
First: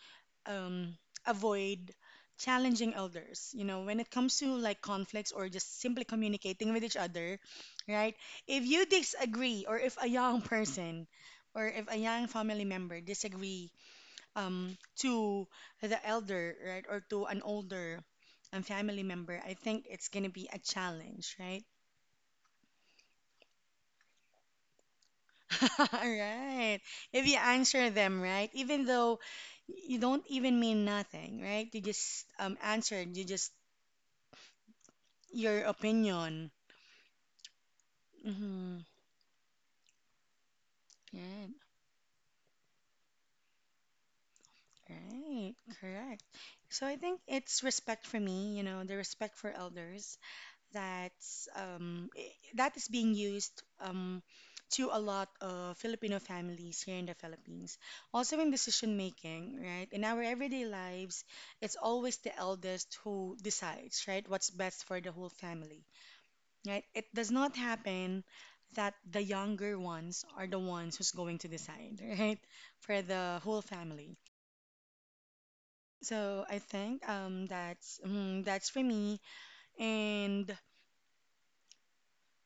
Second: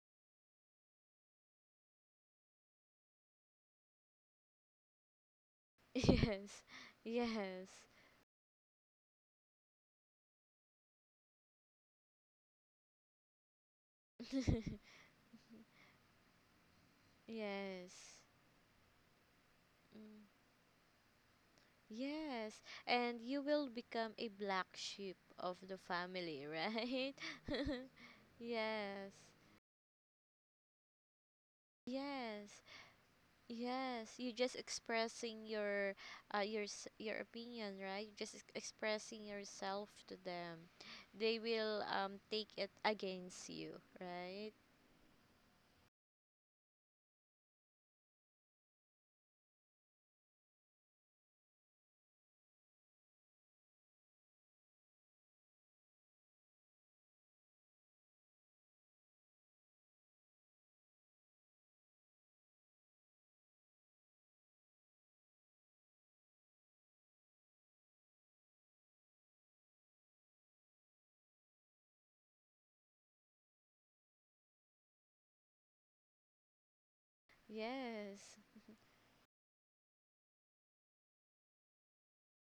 Speaker 1: um, avoid challenging elders. You know, when it comes to like conflicts or just simply
Speaker 2: Yes,
Speaker 1: communicating with each other,
Speaker 2: yes,
Speaker 1: right? If you disagree, or if a young person or if a young family member disagree to the elder, right, or to an
Speaker 2: yes,
Speaker 1: older family member, I think it's
Speaker 2: mm,
Speaker 1: going to be a challenge, right?
Speaker 2: yes. And you will become a black sheep of the
Speaker 1: All
Speaker 2: family,
Speaker 1: right.
Speaker 2: right?
Speaker 1: If you answer them right, even
Speaker 2: Yes,
Speaker 1: though you don't even mean nothing, right? You just
Speaker 2: yes.
Speaker 1: answered. You just
Speaker 2: Yes, you're just expressing
Speaker 1: your
Speaker 2: your
Speaker 1: opinion.
Speaker 2: your opinion, right? You're just
Speaker 1: Mm-hmm.
Speaker 2: expressing yourself to them. They
Speaker 1: Right.
Speaker 2: will take it against you, right?
Speaker 1: Right. Correct. So I think it's respect for me. You know, the respect for elders. That's that is being used to a lot of Filipino families here in the Philippines. Also in decision making, right? In our everyday lives, it's always the eldest who decides, right? What's best for the whole family, right? It does not happen that the younger ones are the ones who's going to decide, right? For the whole family. So I think that's
Speaker 2: Yes.
Speaker 1: that's for me, and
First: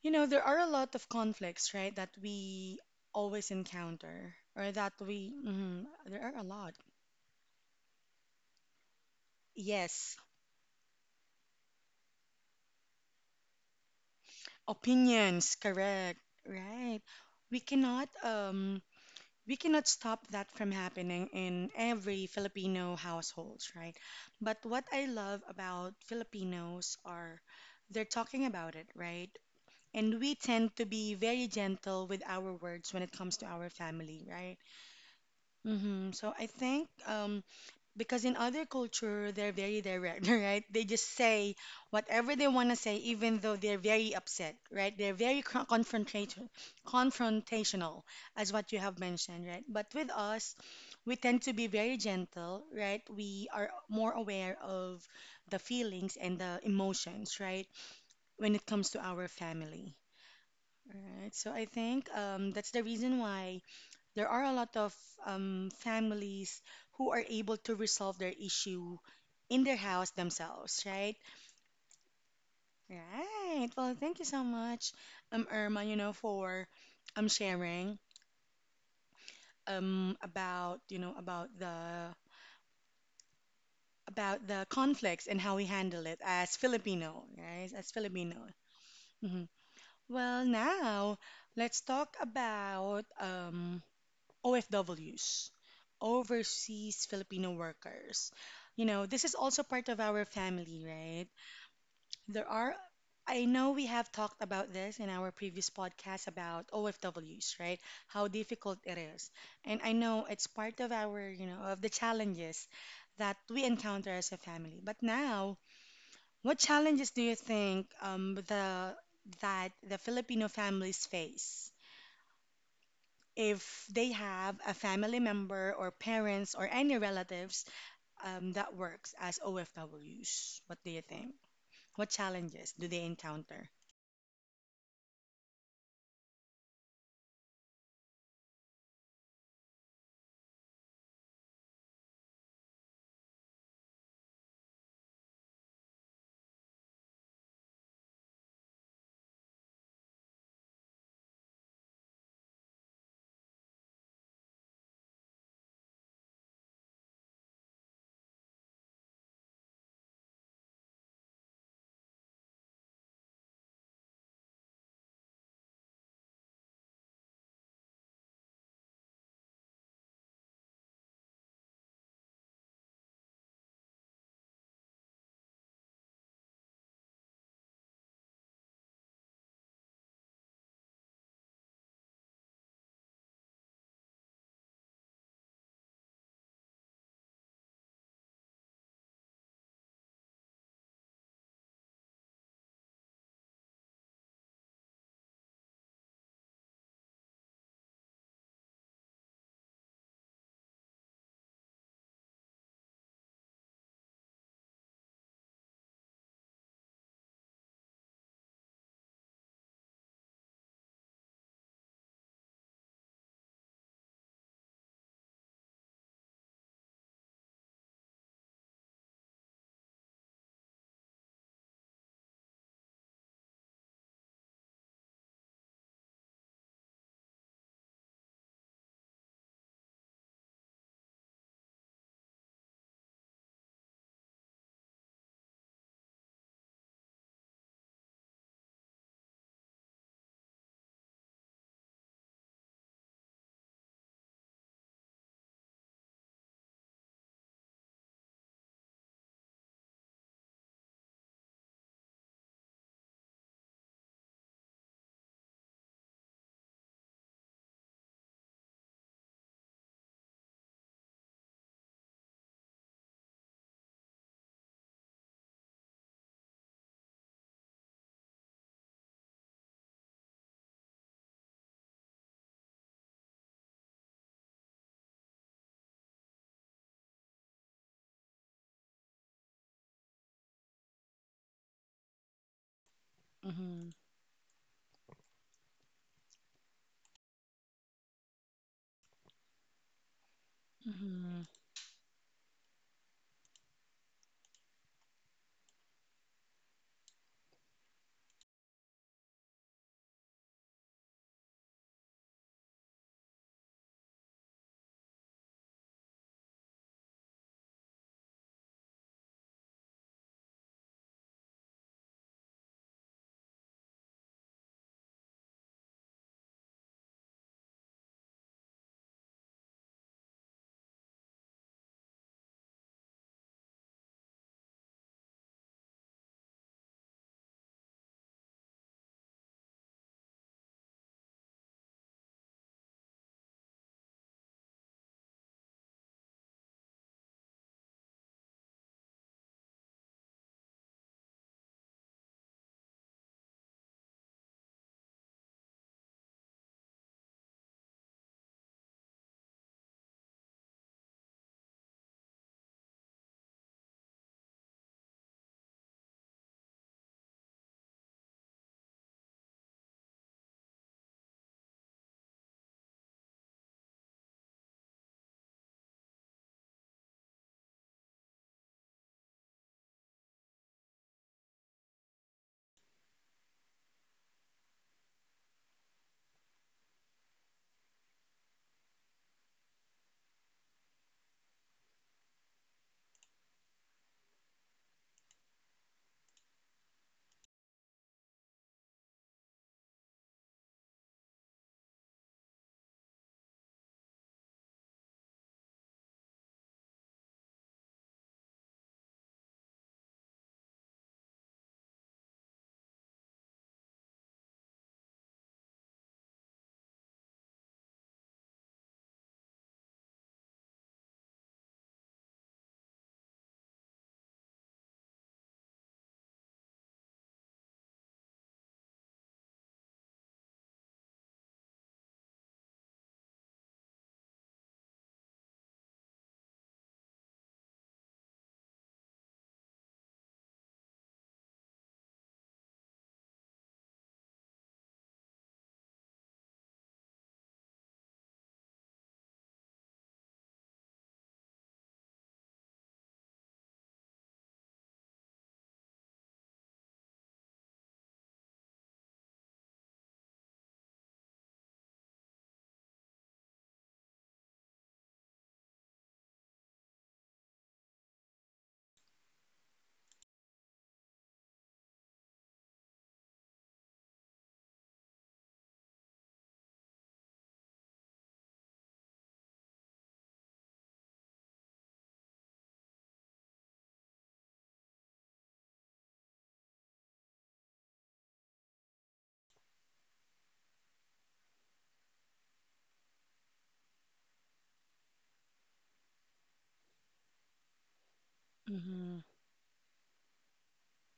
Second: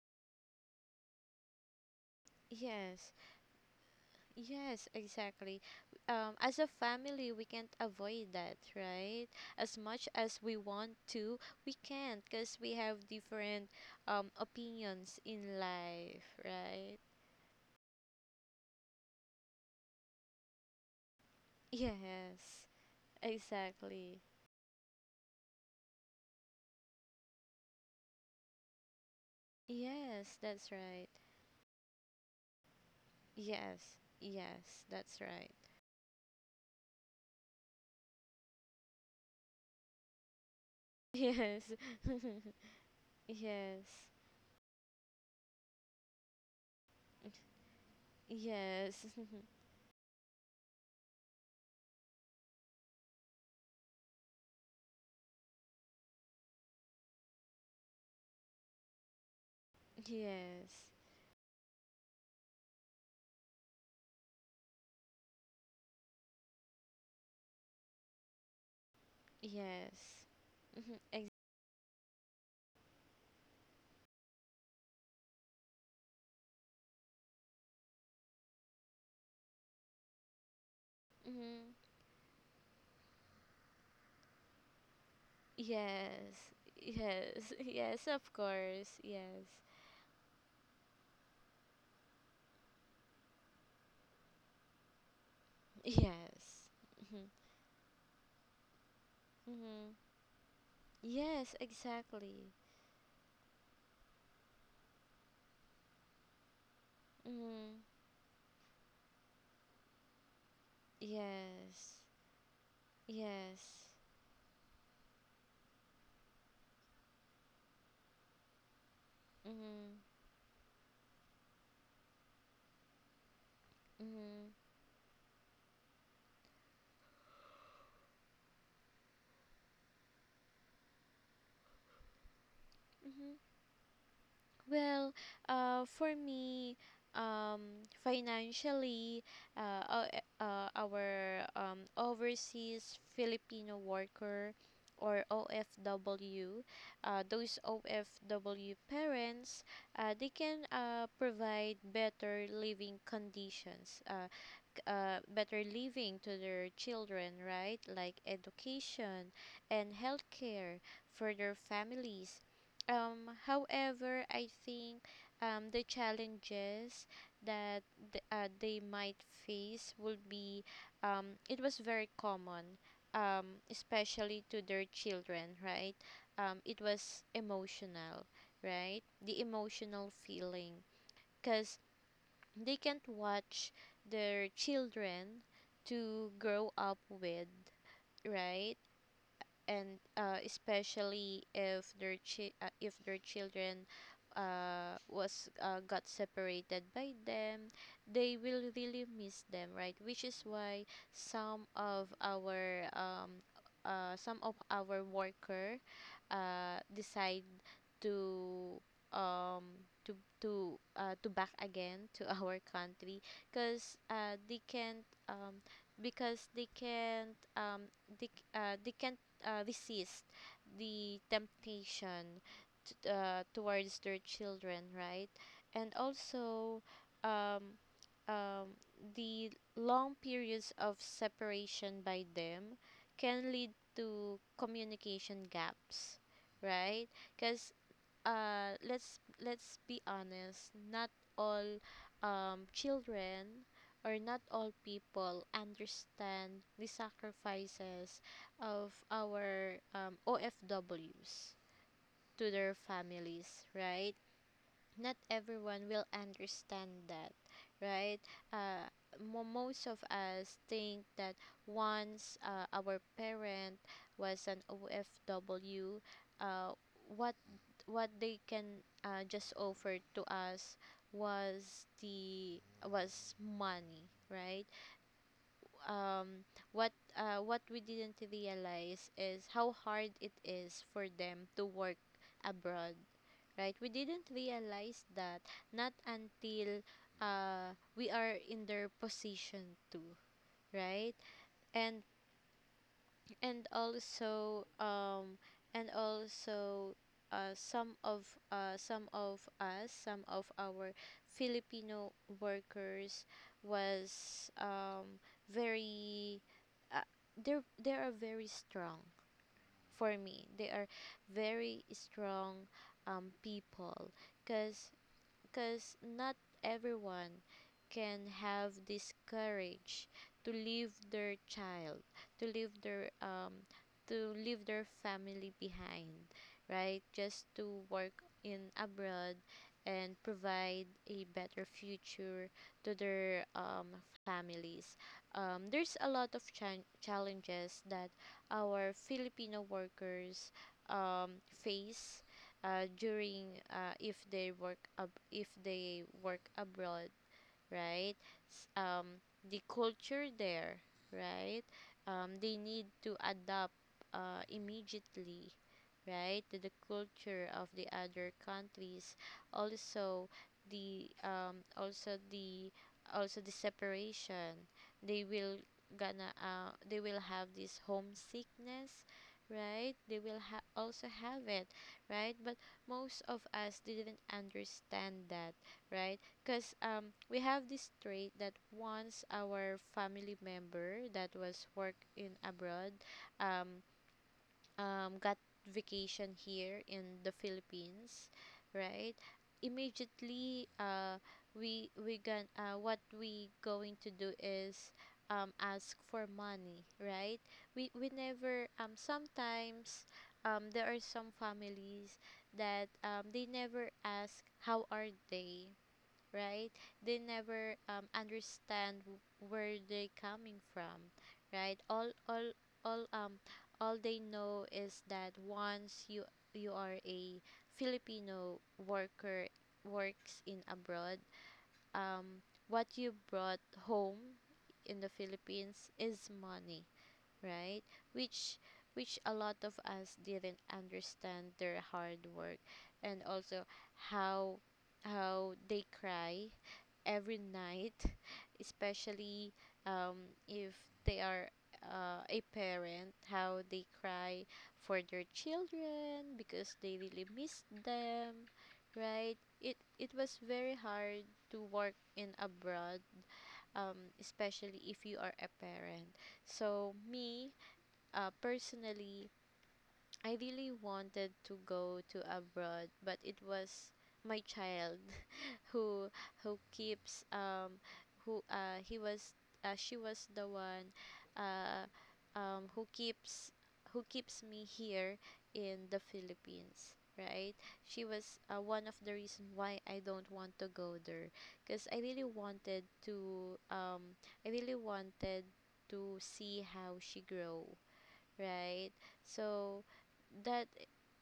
Speaker 1: you know, there are a lot of conflicts, right, that we
Speaker 2: Yes.
Speaker 1: always encounter, or
Speaker 2: Yes,
Speaker 1: that we,
Speaker 2: exactly.
Speaker 1: there are
Speaker 2: Um,
Speaker 1: a
Speaker 2: as a
Speaker 1: lot.
Speaker 2: family, we can't avoid that, right? As much
Speaker 1: Yes,
Speaker 2: as we want to, we can't because we have different opinions
Speaker 1: opinions,
Speaker 2: in
Speaker 1: correct,
Speaker 2: life, right?
Speaker 1: right. We cannot, um, we cannot stop that from happening in every
Speaker 2: Yes.
Speaker 1: Filipino households, right?
Speaker 2: Exactly.
Speaker 1: But what I love about Filipinos are they're talking about it, right? And we
Speaker 2: Yes, that's
Speaker 1: tend to
Speaker 2: right.
Speaker 1: be very gentle with our words when it comes to our
Speaker 2: Yes,
Speaker 1: family, right?
Speaker 2: yes, that's right.
Speaker 1: Hmm. So I think, because in other culture, they're very direct, right? They just say
Speaker 2: Yes,
Speaker 1: whatever they want to say, even though they're
Speaker 2: yes,
Speaker 1: very upset, right? They're very confrontation, confrontational, as what you have
Speaker 2: yes,
Speaker 1: mentioned, right? But with us, we tend to be very gentle, right? We are more aware of the feelings and the emotions, right? When it comes to our family,
Speaker 2: yes,
Speaker 1: right? So I think that's the reason why there are a lot of families who are able to resolve their issue in their house
Speaker 2: yes.
Speaker 1: themselves,
Speaker 2: Mhm,
Speaker 1: right?
Speaker 2: ex-
Speaker 1: Right. Well, thank you so much, Irma, you know, for sharing about, you know,
Speaker 2: Mhm.
Speaker 1: about the conflicts and how we handle it
Speaker 2: Yes,
Speaker 1: as Filipino,
Speaker 2: yes,
Speaker 1: right? As
Speaker 2: yes, of
Speaker 1: Filipino.
Speaker 2: course. Yes,
Speaker 1: Hmm. Well, now let's talk about OFWs,
Speaker 2: yes.
Speaker 1: overseas
Speaker 2: Mhm,
Speaker 1: Filipino workers. You know, this is also part
Speaker 2: mhm.
Speaker 1: of our family, right?
Speaker 2: Yes, exactly.
Speaker 1: There are, I know we have talked about this in our previous podcast about OFWs, right?
Speaker 2: Mhm.
Speaker 1: How difficult it is. And I know it's part of our, you know, of the
Speaker 2: Yes,
Speaker 1: challenges that we
Speaker 2: yes.
Speaker 1: encounter as a family. But now, what challenges do you think the that
Speaker 2: Mm-hmm.
Speaker 1: the Filipino families face? If they
Speaker 2: Mm-hmm.
Speaker 1: have a family member or parents or any relatives that works as OFWs. What do you think? What challenges do they
Speaker 2: Mm-hmm.
Speaker 1: encounter?
Speaker 2: Well, for me, financially, our overseas Filipino worker or OFW, those OFW parents, they can provide better living conditions. Better living to their children, right? Like education and healthcare for their families. However, I think the challenges that they might face would be it was very common, especially to their children, right? It was emotional, right? The emotional feeling. Because they can't watch their children to grow up with, right? And especially if if their children was got separated by them, they will really miss them, right? Which is why some of our um, some of our worker decide to um to to back again to our country because they can't because they can't they can't resist the temptation towards their children, right? And also, um um the long periods of separation by them can lead to communication gaps, right? Because let's be honest, not all children or not all people understand the sacrifices of our OFWs to their families, right? Not everyone will understand that, right? uh Most of us think that once our parent was an OFW, uh what what they can just offer to us was the was money, right? Um, what we didn't realize is how hard it is for them to work abroad, right?
Speaker 1: Mm-hmm.
Speaker 2: We didn't realize that not until we are in their position too, right?
Speaker 1: Mm-hmm.
Speaker 2: And and also um and also uh, some of some of us some of our Filipino workers was very uh, they are very strong. For me, they are very strong people. because because not everyone can have this courage to leave their child, to leave their um, to leave their family behind, right? Just to work in abroad and provide a better future to their families. There's a lot of chan challenges that our Filipino workers face during if they work abroad, right? The culture there, right? Um, they need to adapt immediately, right, to the culture of the other countries. Also, the also the also the separation. They will gonna they will have this homesickness, right? Also have it, right? But most of us didn't understand that, right? Because we have this trait that once our family member that was work in abroad, um got vacation here in the Philippines, right? Immediately, we going what we going to do is ask for money, right? We never sometimes there are some families that they never ask how are they, right? They never understand where they're coming from, right? All, um, all they know is that once you you are a Filipino worker works in abroad, what you brought home in the Philippines is money, right? Which which a lot of us didn't understand their hard work and also how how they cry every night, especially if they are a parent, how they cry for their children because they really miss them, right? It was very hard to work in abroad, especially if you are a parent. So me, personally, I really wanted to go to abroad, but it was my child who who keeps who he was she was the one uh who keeps me here in the Philippines, right? She was one of the reason why I don't want to go there because I really wanted to I really wanted to see how she grow, right?
Speaker 1: Mm-hmm.
Speaker 2: so that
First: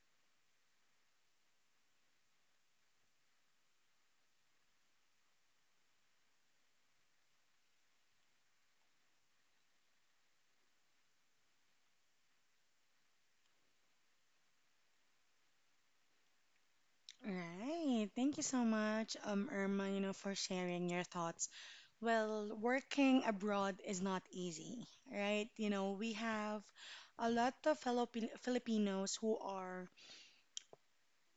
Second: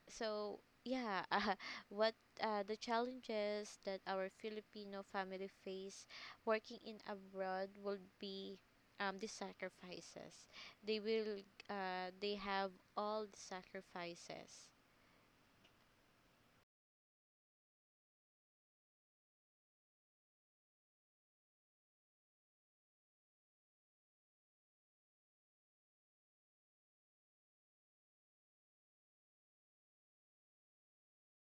Speaker 2: so yeah uh, what the challenges that our filipino family face working in abroad will be the sacrifices they will they have, all the sacrifices.
Speaker 1: Right. Thank you so much, Irma, you know, for sharing your thoughts. Well, working abroad is not easy, right? You know, we have a lot of fellow Filipinos who are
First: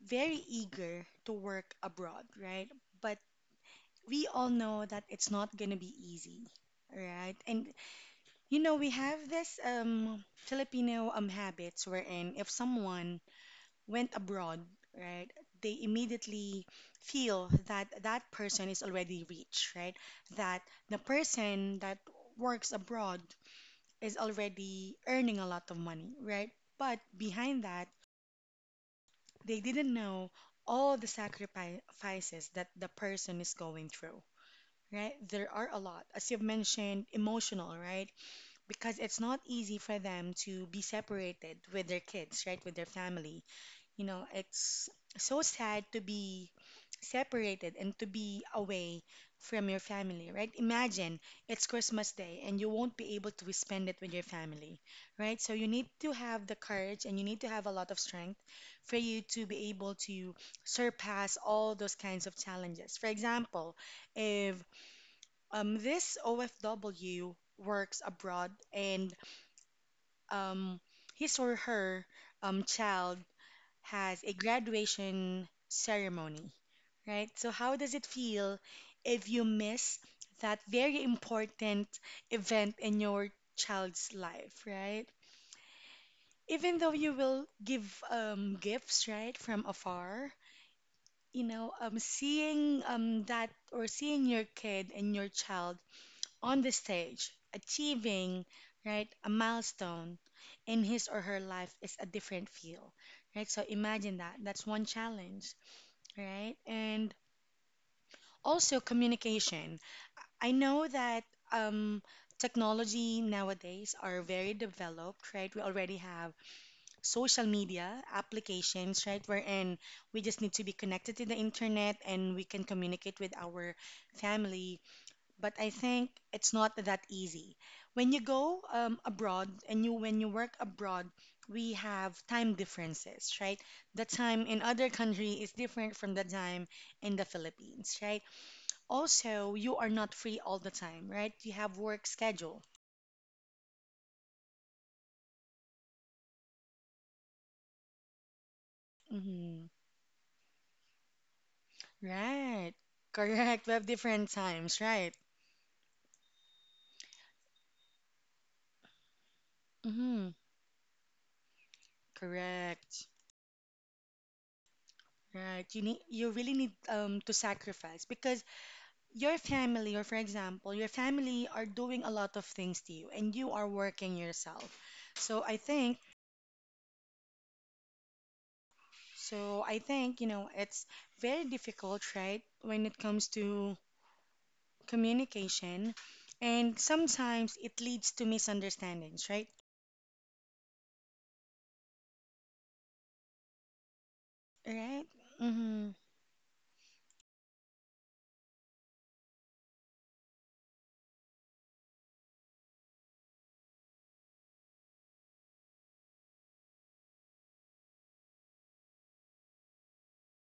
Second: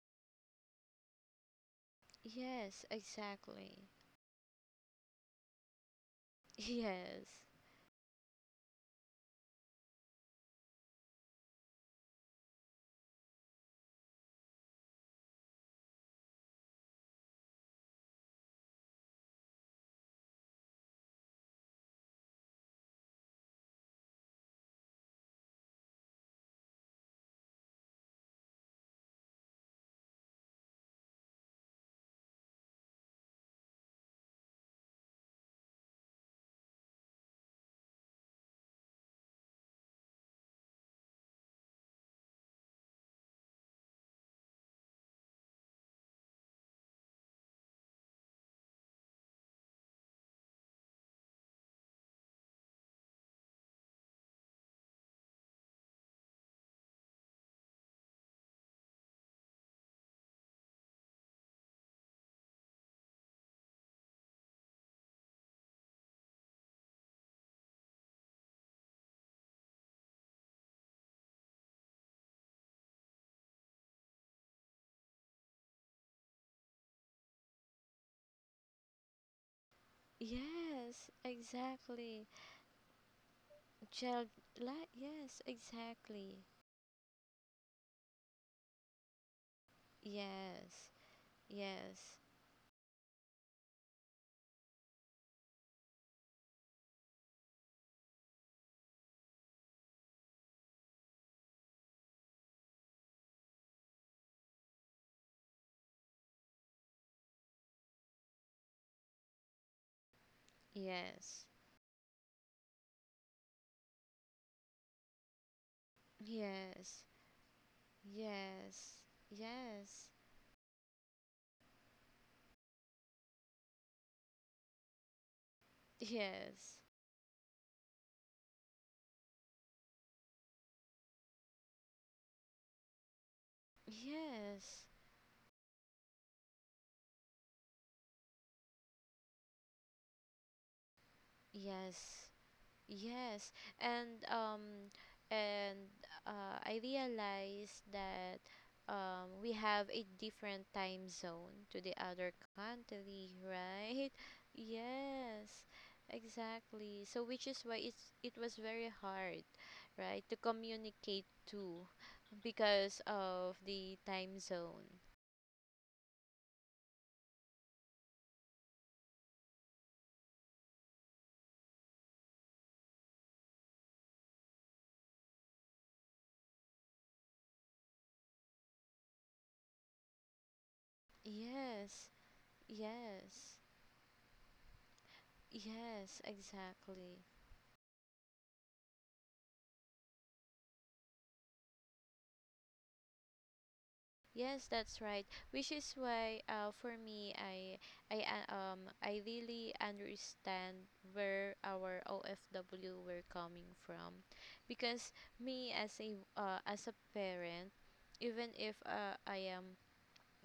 Speaker 1: very eager to work abroad, right?
Speaker 2: Yes,
Speaker 1: But
Speaker 2: exactly.
Speaker 1: we all know that it's not gonna be easy, right?
Speaker 2: Yes.
Speaker 1: And you know, we have this Filipino habits wherein if someone went abroad, right, they immediately feel that that person is already rich, right? That the person that works abroad is already earning a lot of money, right? But behind that, they didn't know all the sacrifices that the person is going through, right? There are a lot, as you've mentioned, emotional, right? Because it's not easy for them to be separated with their kids, right? With their family. You know, it's so sad to be separated and to be away from your family, right? Imagine it's Christmas Day and you won't be able to spend it with your family, right? So you need to have the courage and you need to have a lot of strength for you to be able to surpass all those kinds of challenges. For example, if this OFW works abroad and um, his or her child has a graduation ceremony, right? So, how does it feel if you miss that very
Speaker 2: Yes,
Speaker 1: important
Speaker 2: exactly.
Speaker 1: event in your child's
Speaker 2: Child,
Speaker 1: life,
Speaker 2: like,
Speaker 1: right?
Speaker 2: yes, exactly.
Speaker 1: Even though you will give gifts, right, from afar,
Speaker 2: Yes.
Speaker 1: you know,
Speaker 2: Yes.
Speaker 1: seeing that or seeing your kid and your child on the stage, achieving right a milestone in his or her life is a different feel, right? So imagine that. That's one challenge, right? And also communication. I know that
Speaker 2: Yes.
Speaker 1: um, technology nowadays are very developed, right? We already have
Speaker 2: Yes.
Speaker 1: social media
Speaker 2: Yes.
Speaker 1: applications, right? Wherein
Speaker 2: Yes.
Speaker 1: we just need to be connected to the internet and we can communicate with our family, but I think it's not
Speaker 2: Yes.
Speaker 1: that easy. When you go abroad and you when you work abroad, we have time differences, right? The time in other
Speaker 2: Yes.
Speaker 1: country is different from the time in the Philippines, right? Also, you are not free all the time, right? You have work
Speaker 2: Yes.
Speaker 1: schedule.
Speaker 2: Yes. And and I realized that we
Speaker 1: Hmm.
Speaker 2: have a different time zone to the other
Speaker 1: Right.
Speaker 2: country,
Speaker 1: Correct. We have
Speaker 2: right?
Speaker 1: different times, right?
Speaker 2: Yes. Exactly. So which is why it was very hard, right,
Speaker 1: Hmm.
Speaker 2: to communicate to because
Speaker 1: Correct.
Speaker 2: of the time zone.
Speaker 1: Right. You need you really need to sacrifice because your family, or for example, your family are doing a lot of things to you and you are working yourself. So I think, so I think, you know, it's very
Speaker 2: Yes.
Speaker 1: difficult, right, when it comes
Speaker 2: Yes.
Speaker 1: to communication.
Speaker 2: Yes,
Speaker 1: And
Speaker 2: exactly.
Speaker 1: sometimes it leads to misunderstandings, right?
Speaker 2: Yes, that's
Speaker 1: Right?
Speaker 2: right. Which
Speaker 1: Mm-hmm.
Speaker 2: is why, for me, I really understand where our OFW were coming from, because me as as a parent, even if I am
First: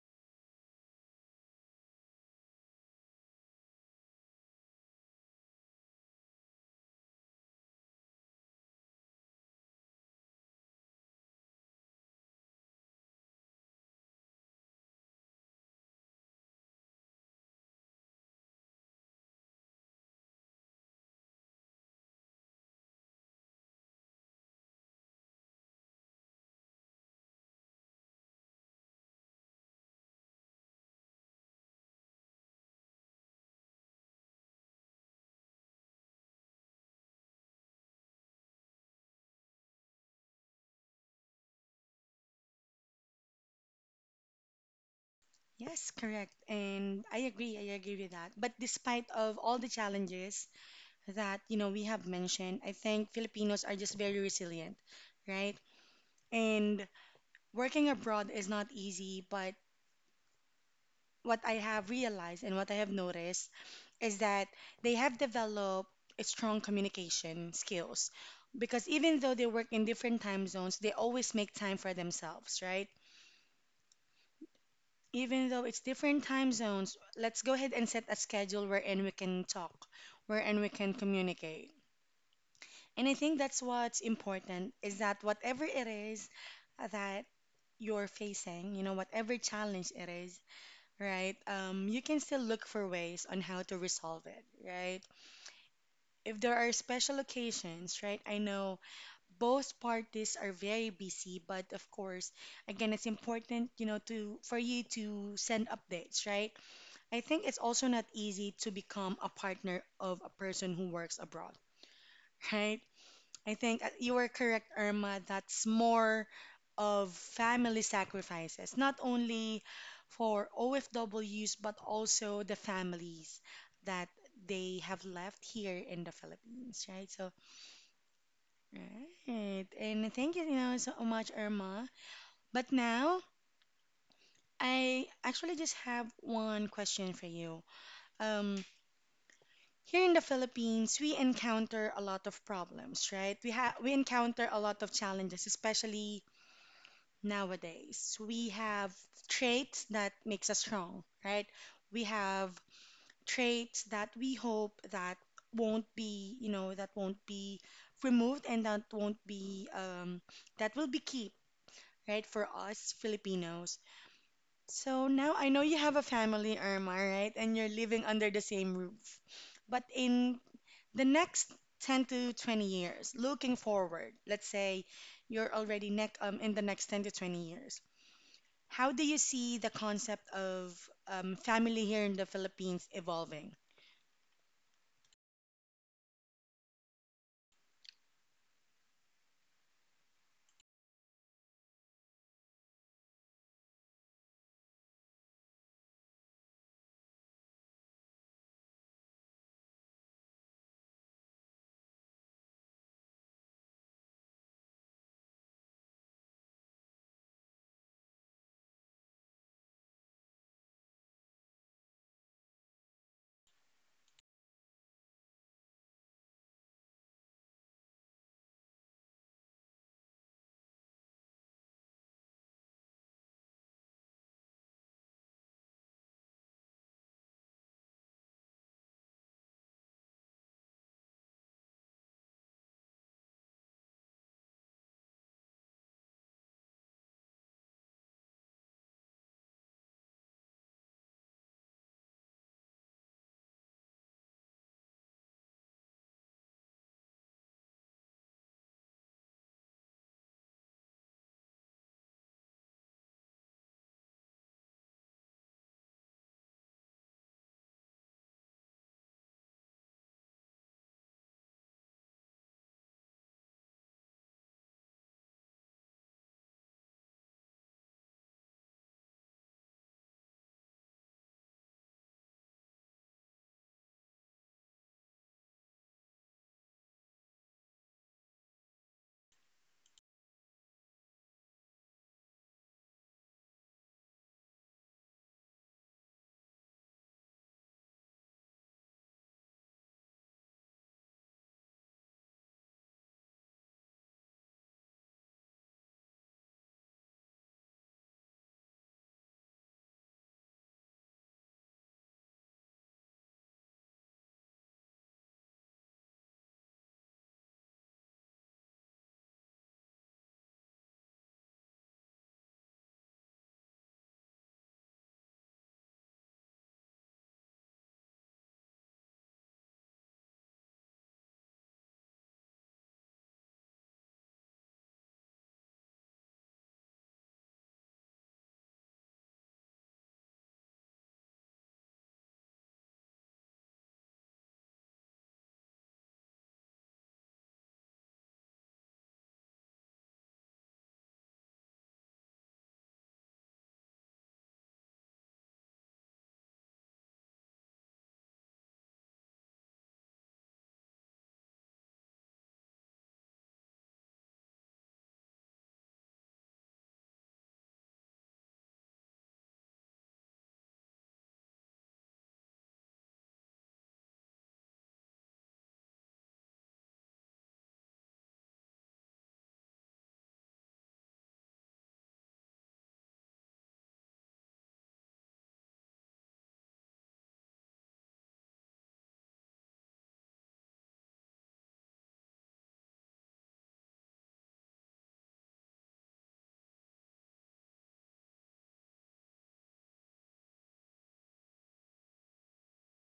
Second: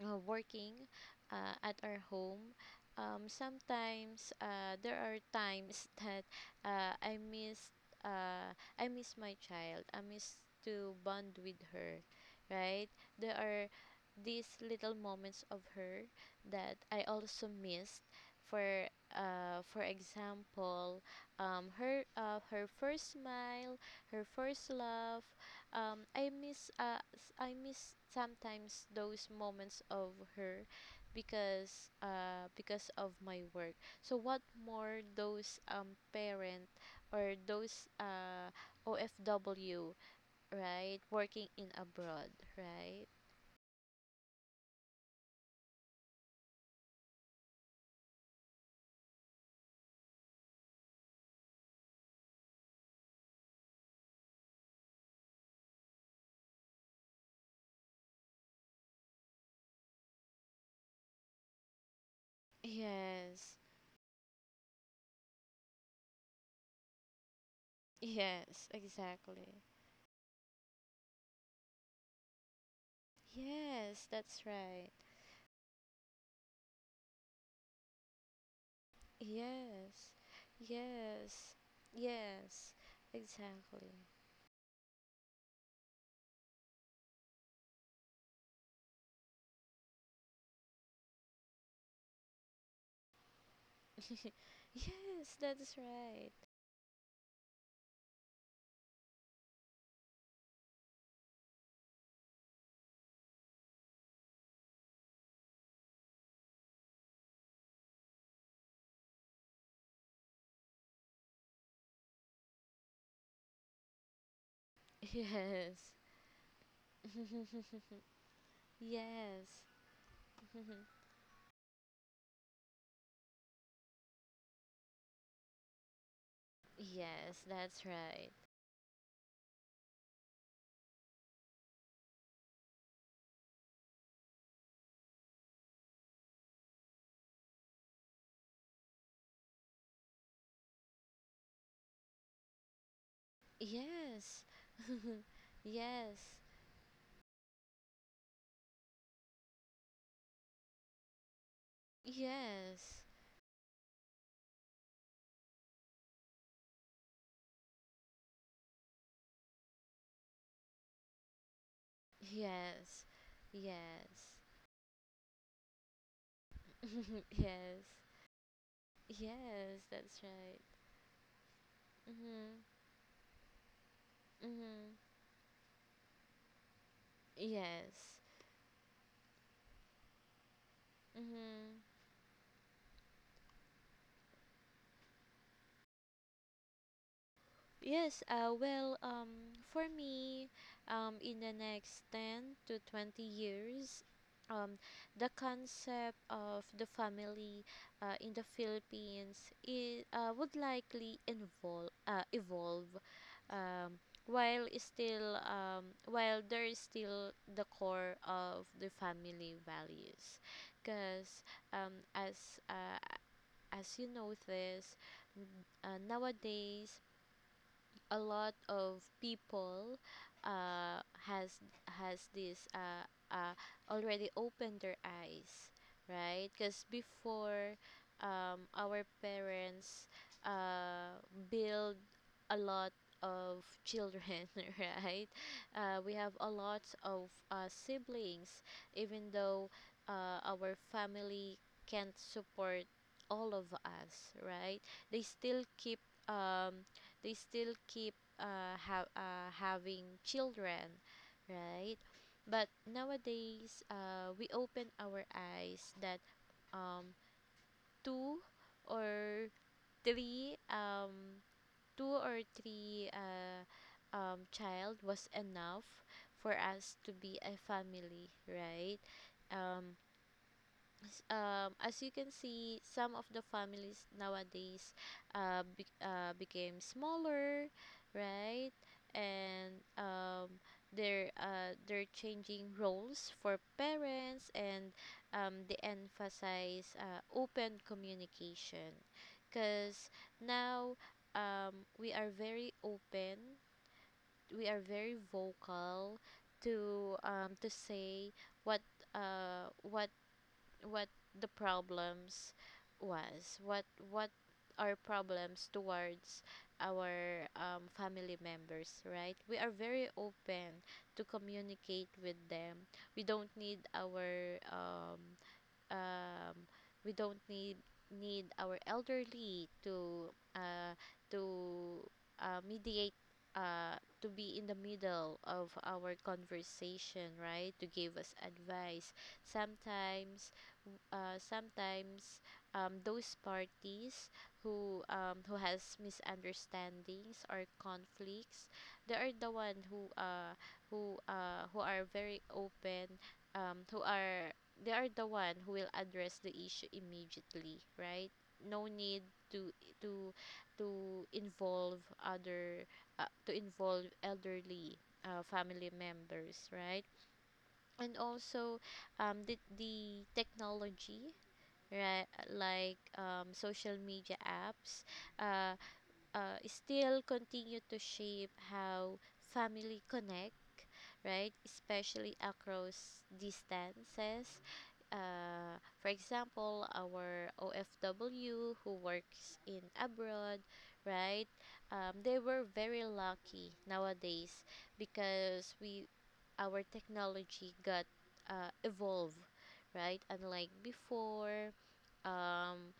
Speaker 2: working at our home, sometimes there are times that uh, I miss, uh, I miss my child. I miss to bond with her, right? There are these little moments of her that I also missed. For example, her first smile, her first laugh. I miss I miss sometimes those moments of her because of my work. So what more those parent or those OFW, right, working in abroad, right?
Speaker 1: Yes, correct. And I agree with that. But despite of all the challenges that, you know, we have mentioned, I think Filipinos are just very resilient, right? And working abroad is not easy, but what I have realized and what I have noticed
Speaker 2: Yes.
Speaker 1: is that they have developed a strong communication skills
Speaker 2: Yes,
Speaker 1: because even though they
Speaker 2: exactly.
Speaker 1: work in different time zones, they always make time for themselves, right?
Speaker 2: Yes, that's right.
Speaker 1: Even though it's different time zones, let's go ahead and set a schedule wherein we can talk,
Speaker 2: Yes.
Speaker 1: wherein we can
Speaker 2: Yes.
Speaker 1: communicate.
Speaker 2: Yes.
Speaker 1: And I think that's
Speaker 2: Exactly.
Speaker 1: what's important is that whatever it is that you're facing, you know, whatever challenge it is, right? You can still look for ways on how to resolve it, right?
Speaker 2: Yes, that's right.
Speaker 1: If there are special occasions, right? I know both parties are very busy, but of course, again, it's important, you know, to for you to send updates, right? I think it's also not easy to become a partner of a person who works abroad. Right? I think you are correct, Irma. That's
Speaker 2: Yes.
Speaker 1: more of family sacrifices, not only
Speaker 2: Yes.
Speaker 1: for OFWs, but also the families that they have left here in the Philippines, right? So,
Speaker 2: Yes, that's right.
Speaker 1: right. And thank you, you know, so much, Irma. But now, I actually just have one question for you. Um, here in the Philippines, we encounter a lot of problems, right? We have we encounter
Speaker 2: Yes.
Speaker 1: a lot of challenges, especially
Speaker 2: Yes.
Speaker 1: nowadays. We have traits that makes us strong, right? We have
Speaker 2: Yes.
Speaker 1: traits that we hope that won't be, you know, that won't be removed and that won't be, that will be keep, right, for us
Speaker 2: Yes.
Speaker 1: Filipinos.
Speaker 2: Yes.
Speaker 1: So now I know you have a family, Irma, right? And you're
Speaker 2: Yes.
Speaker 1: living under the same roof. But
Speaker 2: Yes, that's
Speaker 1: in
Speaker 2: right.
Speaker 1: the next 10 to 20
Speaker 2: Mhm.
Speaker 1: years, looking forward, let's say
Speaker 2: Mhm.
Speaker 1: you're already neck in the next 10 to 20 years
Speaker 2: Yes.
Speaker 1: how do you see the concept of family
Speaker 2: Mm-hmm.
Speaker 1: here in the Philippines evolving?
Speaker 2: Yes, well, for me, in the next 10 to 20 years, um, the concept of the family in the Philippines I would likely evolve, while there is still the core of the family values, because um, as uh, as you notice, nowadays a lot of people uh, has has this uh, already opened their eyes, right? Because before, our parents uh, build a lot of children, right? We have a lot of siblings, even though our family can't support all of us, right? They still keep um, they still keep having children, right? But nowadays, we open our eyes that um, two or three um, two or three child was enough for us to be a family, right? Um, as you can see, some of the families nowadays became smaller, right? And they're changing roles for parents, and they emphasize open communication, because now we are very open, we are very vocal to say what uh, what what the problems was, what our problems towards our family members, right? We are very open to communicate with them. We don't need our um, we don't need need our elderly to uh, to mediate, uh, to be in the middle of our conversation, right, to give us advice. Sometimes sometimes those parties who has misunderstandings or conflicts, they are the one who who are very open who are they are the one who will address the issue immediately, right? No need to to to involve other to involve elderly family members, right? And also the technology, right, like social media apps, uh, still continue to shape how family connect, right, especially across distances. For example, our OFW who works in abroad, right? They were very lucky nowadays because we our technology got evolved, right? Unlike before, um,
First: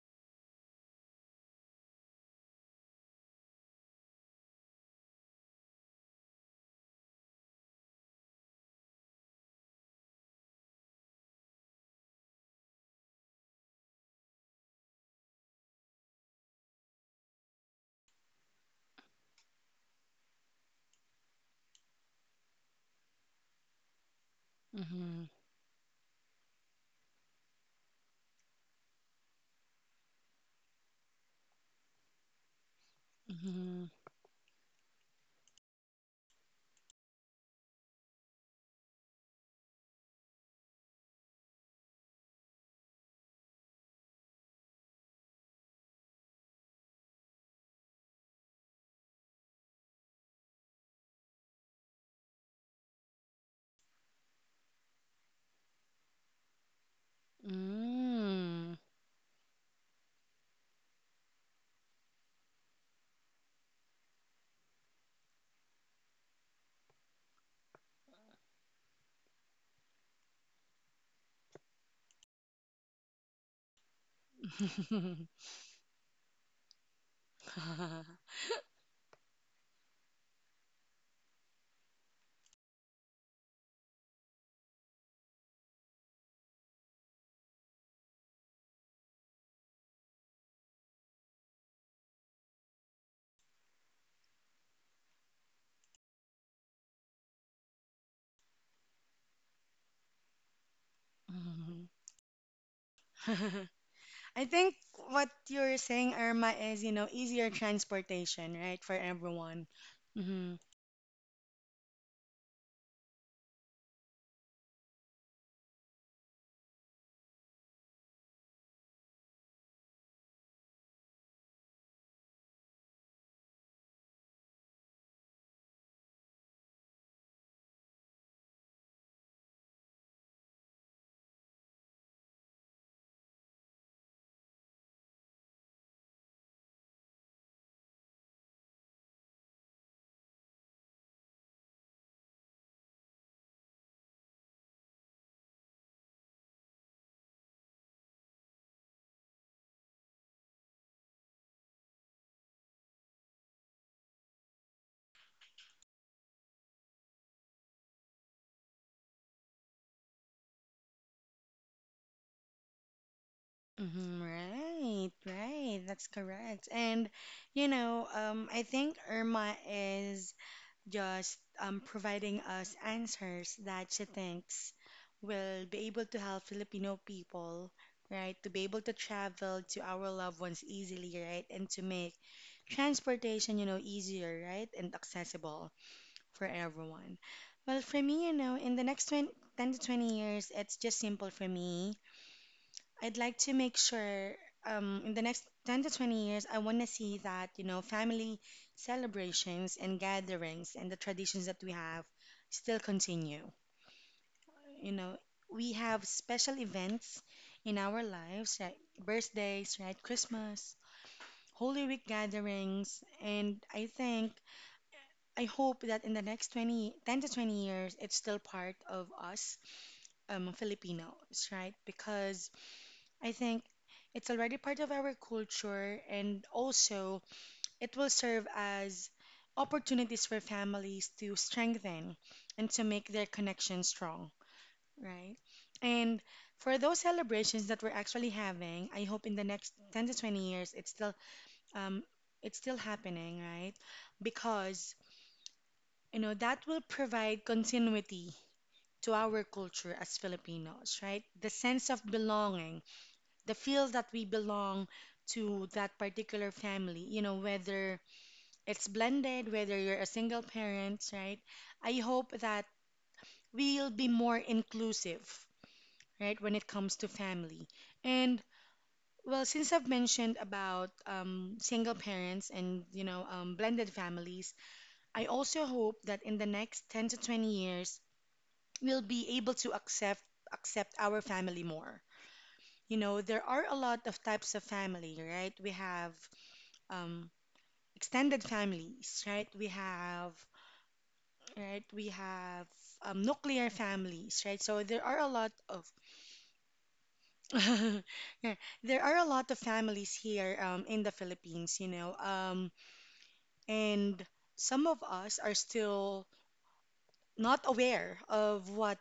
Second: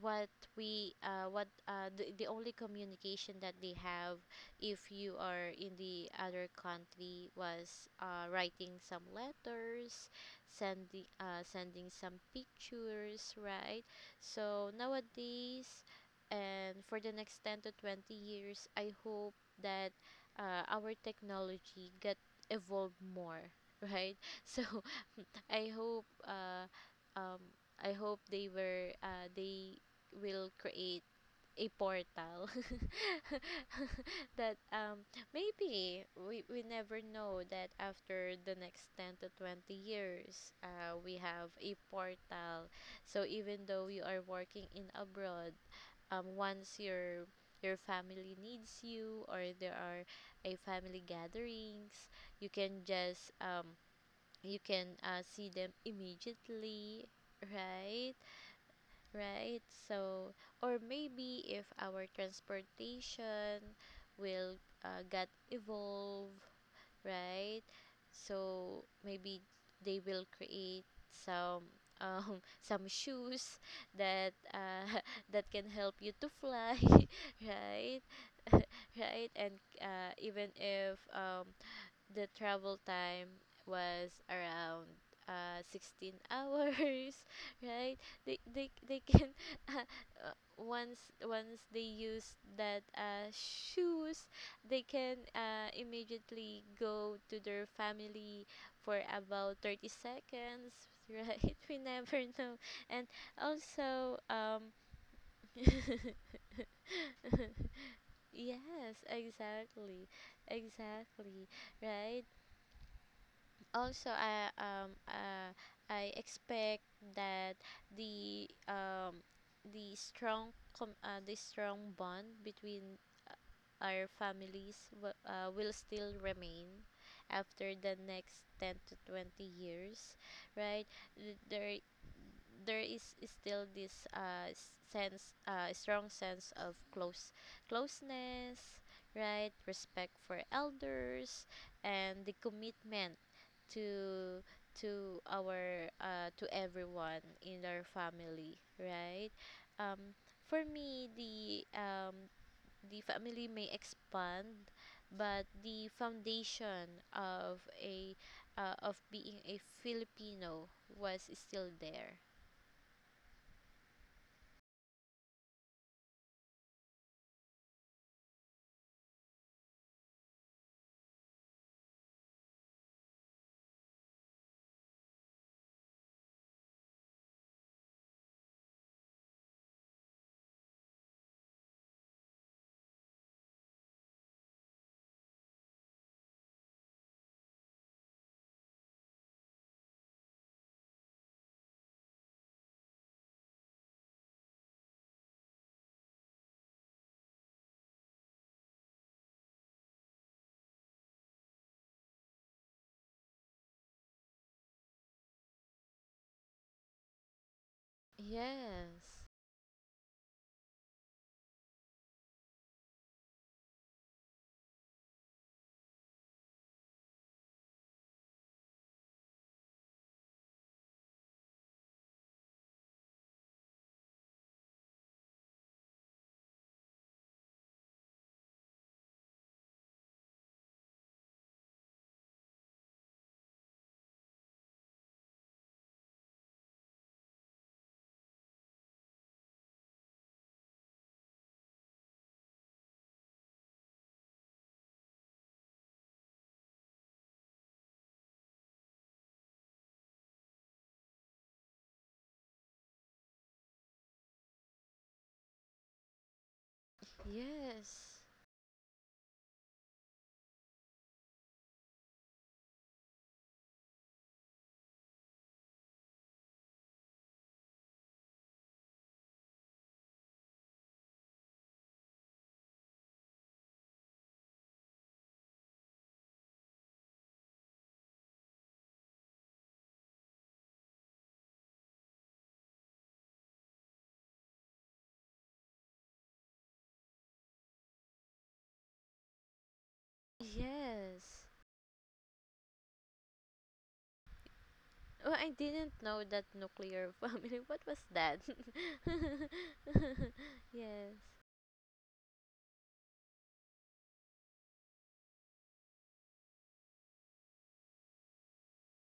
Speaker 2: what we what the only communication that they have, if you are in the other country, was writing some letters, sending sending some pictures, right? So nowadays and for the next 10 to 20 years, I hope that our technology get evolved more, right? So
Speaker 1: Mm-hmm.
Speaker 2: I hope uh, um, I hope they will create a portal
Speaker 1: Mm-hmm.
Speaker 2: that maybe we never know that after the next 10 to 20 years we have a portal, so even though you are working in abroad, once your family needs you or there are a family gatherings, you can just you can see them immediately, right?
Speaker 1: Mm.
Speaker 2: Right. So or maybe if our transportation will get evolve, right? So maybe they will create some some shoes that that can help you to fly. Right. Right. And even if the travel time was around 16 hours, right? They can uh, uh, once they use that shoes, they can immediately go to their family for about 30 seconds. Right, we
Speaker 1: Mhm.
Speaker 2: never know. And also
Speaker 1: I think what you're saying, Irma, is you know easier transportation, right,
Speaker 2: yes,
Speaker 1: for everyone.
Speaker 2: exactly.
Speaker 1: Mhm.
Speaker 2: Exactly, right. Also I expect that the um the the strong bond between our families will still remain after the next 10 to 20 years, right? There there is still this sense, strong sense of closeness, right, respect for elders and the commitment to to our to everyone in our family, right? Um, for me, the family may expand, but the foundation of a of being a Filipino was still there.
Speaker 1: Mhm. Right, right, that's correct. And I think Irma is just providing us answers that she thinks will be able to help Filipino people, right, to be able to travel to our loved ones easily, right, and to make transportation, you know, easier, right, and accessible for everyone. Well, for me, you know, in the next 10 to 20 years, it's just simple for me. I'd like to make sure, in the next 10 to 20 years, I want to see that, you know, family celebrations and gatherings and the traditions that we have still continue. You know, we have special events in our lives, right?
Speaker 2: Yes.
Speaker 1: Birthdays, right? Christmas, Holy Week gatherings. I hope that in the next 20 10 to 20 years, it's still part of us, Filipinos, right? Because I think it's already part of our culture, and also it will serve as opportunities for families to strengthen and to make their connection strong, right? And for those celebrations that we're actually having, I hope in the next 10 to 20 years um it's still happening, right? Because, you know, that will provide continuity to our culture as Filipinos, right? The sense of belonging, the feel that we belong to that particular family, you know, whether
Speaker 2: Yes.
Speaker 1: it's blended, whether you're a single parent, right? I hope that we'll be more inclusive, right, when it comes to family. And, well, since I've mentioned about single parents and, you know, blended families, I also hope that in the next 10 to 20 years, we'll be able to accept our family more. You know, there are a lot of types of family, right? We have, um, extended families, right? We have,
Speaker 2: Yes.
Speaker 1: right? We have nuclear families, right? So there are
Speaker 2: Oh,
Speaker 1: a
Speaker 2: I
Speaker 1: lot
Speaker 2: didn't
Speaker 1: of,
Speaker 2: know that nuclear family. What was that?
Speaker 1: yeah, there are a lot of families here, in
Speaker 2: Yes.
Speaker 1: the Philippines, you know, and some of us are still not aware of what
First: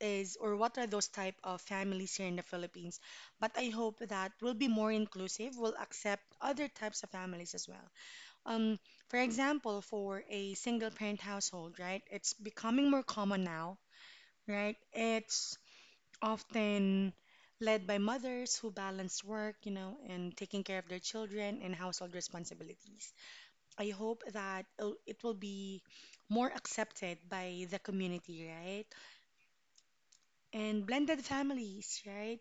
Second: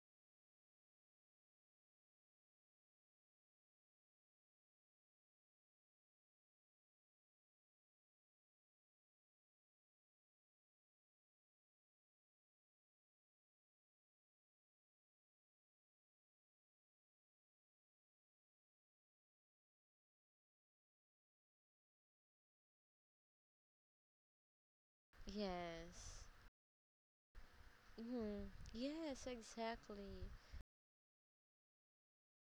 Speaker 1: is or what are those type of families here in the Philippines. But I hope that we'll be more inclusive, we'll accept other types of families as well. Um, for example, for a single parent household, right? It's becoming more common now, right? It's often led by mothers who balance work, you know, and taking care of their children and household responsibilities. I hope that it will be
Speaker 2: Yes.
Speaker 1: more accepted by the community,
Speaker 2: Hmm.
Speaker 1: right?
Speaker 2: Yes, exactly.
Speaker 1: And blended families, right?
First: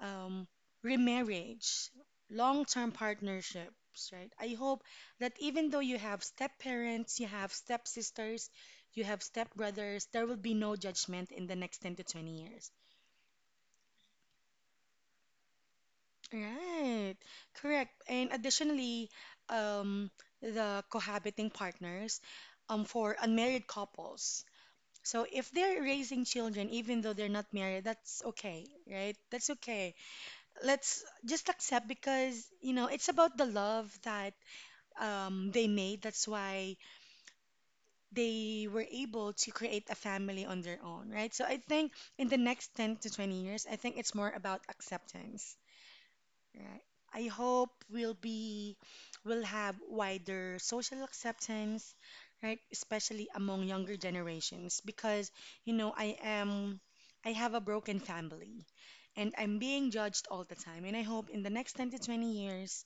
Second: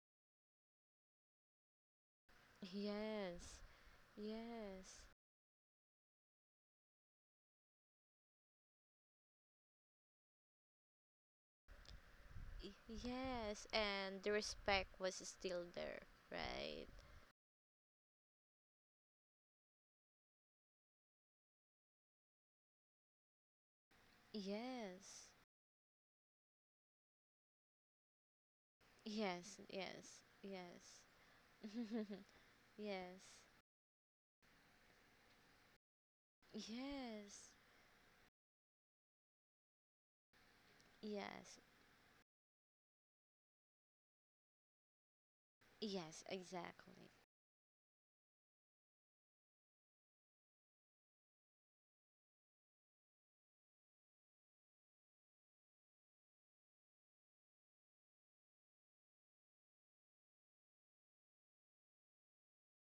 Speaker 1: um, Remarriage, long term
Speaker 2: Yes,
Speaker 1: partnerships, right? I hope
Speaker 2: yes,
Speaker 1: that even though you have step parents, you have step sisters, you have step brothers, there will be no judgment in the next 10 to 20 years.
Speaker 2: yes. And the respect was still there, right?
Speaker 1: Right, correct. And additionally, um, the cohabiting partners, for unmarried couples. So
Speaker 2: Yes,
Speaker 1: if they're raising children, even though they're not married, that's okay, right? That's
Speaker 2: yes,
Speaker 1: okay.
Speaker 2: yes, yes,
Speaker 1: Let's just accept, because, you know, it's
Speaker 2: yes,
Speaker 1: about the love that, they made, that's why
Speaker 2: yes,
Speaker 1: they were able to create a family on their own, right? So
Speaker 2: yes,
Speaker 1: I think in the next 10 to 20 years, I think it's more about acceptance.
Speaker 2: yes,
Speaker 1: Right.
Speaker 2: exactly.
Speaker 1: I hope we'll be, will have wider social acceptance, right? Especially among younger generations, because, you know, I have a broken family, and I'm being judged all the time, and I hope in the next 10 to 20 years,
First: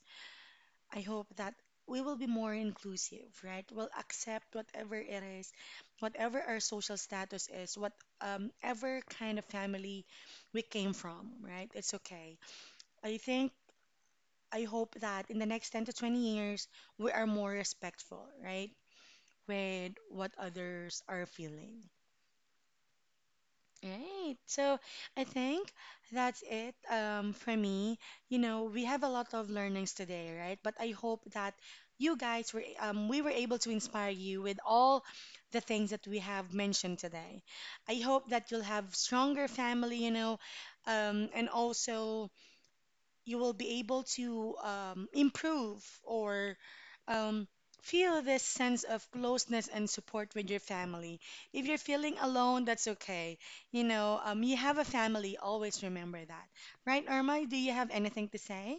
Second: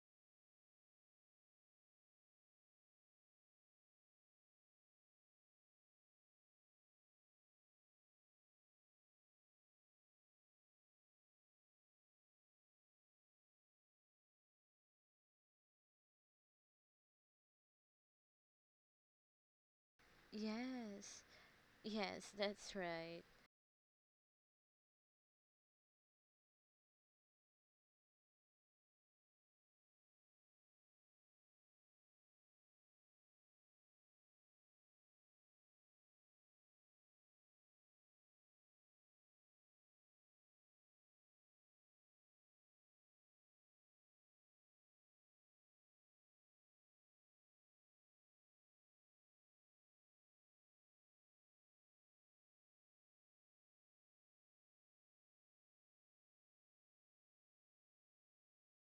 Speaker 1: I hope that we will be more inclusive, right? We'll accept whatever it is, whatever our social status is, what ever kind of family we came from, right? It's okay. I think I hope that in the next 10 to 20 years, we are more respectful, right? With what others
Speaker 2: Yes,
Speaker 1: are feeling.
Speaker 2: yes, that's right.
Speaker 1: Right. So I think that's it, for me. You know, we have a lot of learnings today, right? But I hope that we were able to inspire you with all the things that we have mentioned today. I hope that you'll have stronger family, you know, and also you will be able to improve or, um, feel this sense of closeness and support with your family. If you're feeling alone, that's okay. You know, you have a family. Always remember that, right, Irma? Do you have anything to say?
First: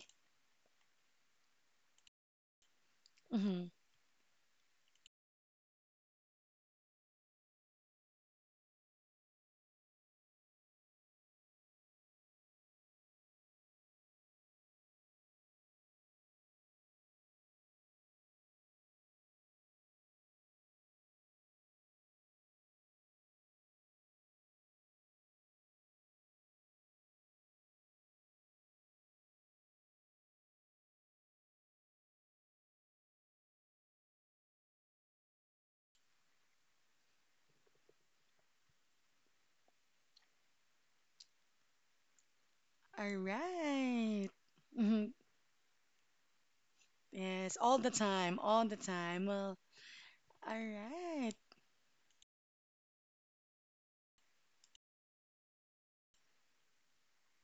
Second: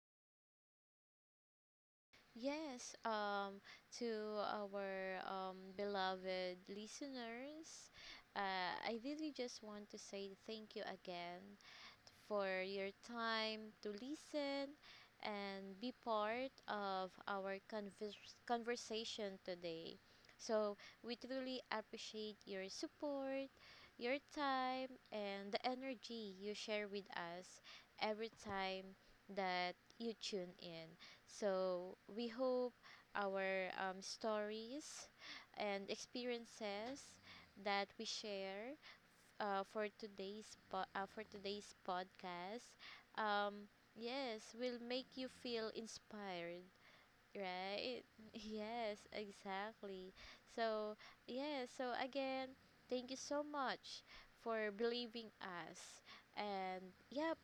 Speaker 2: Yes,
Speaker 1: Mhm.
Speaker 2: to our beloved listeners, I really just want to say thank you again for your time to listen and be part of our conversation today. So we truly appreciate your support, your time, and the energy you share with us every time that you tune in. So we hope our stories and experiences that we share for today's podcast.
Speaker 1: All
Speaker 2: Um,
Speaker 1: right.
Speaker 2: yes, will
Speaker 1: Mhm.
Speaker 2: make you feel inspired,
Speaker 1: Yes, all the
Speaker 2: right?
Speaker 1: time, all the
Speaker 2: Yes,
Speaker 1: time. Well,
Speaker 2: exactly.
Speaker 1: all
Speaker 2: So
Speaker 1: right.
Speaker 2: yes, so again, thank you so much for believing us, and yep.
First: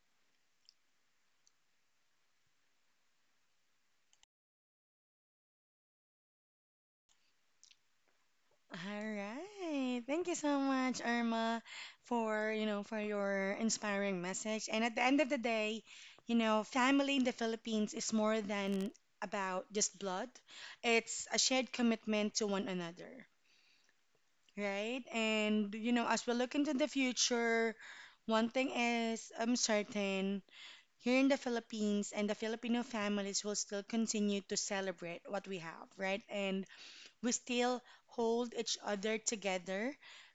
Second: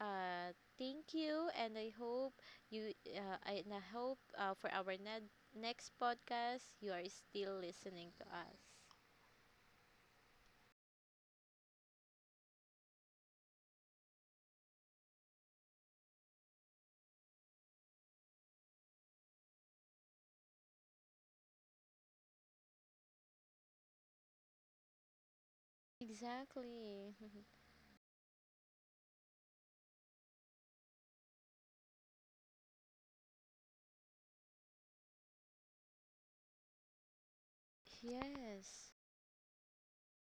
Speaker 2: Thank you, and I hope you. I- and I hope for our next podcast, you are still listening to us.
Speaker 1: All right. Thank you so much, Irma, for, you know, for your inspiring message. And at the end of the day, you know, family in the Philippines is more than about just blood. It's a shared commitment to one another, right? And, you know, as we look into the
Speaker 2: Exactly.
Speaker 1: future, one thing is I'm certain, here in the Philippines and the Filipino families will still continue to celebrate what we have, right? And we still hold each
Speaker 2: Yes.
Speaker 1: other together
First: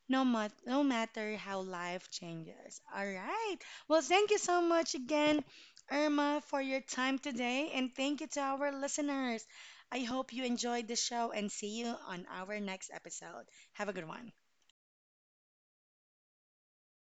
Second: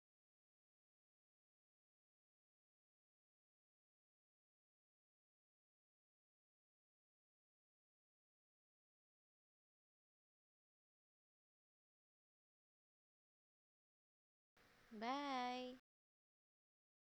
Speaker 1: no matter how life changes. All right. Well, thank you so much again, Irma, for your time today. And thank you to our listeners. I hope you enjoyed the show and see you on our next episode. Have a good one.
Speaker 2: Bye.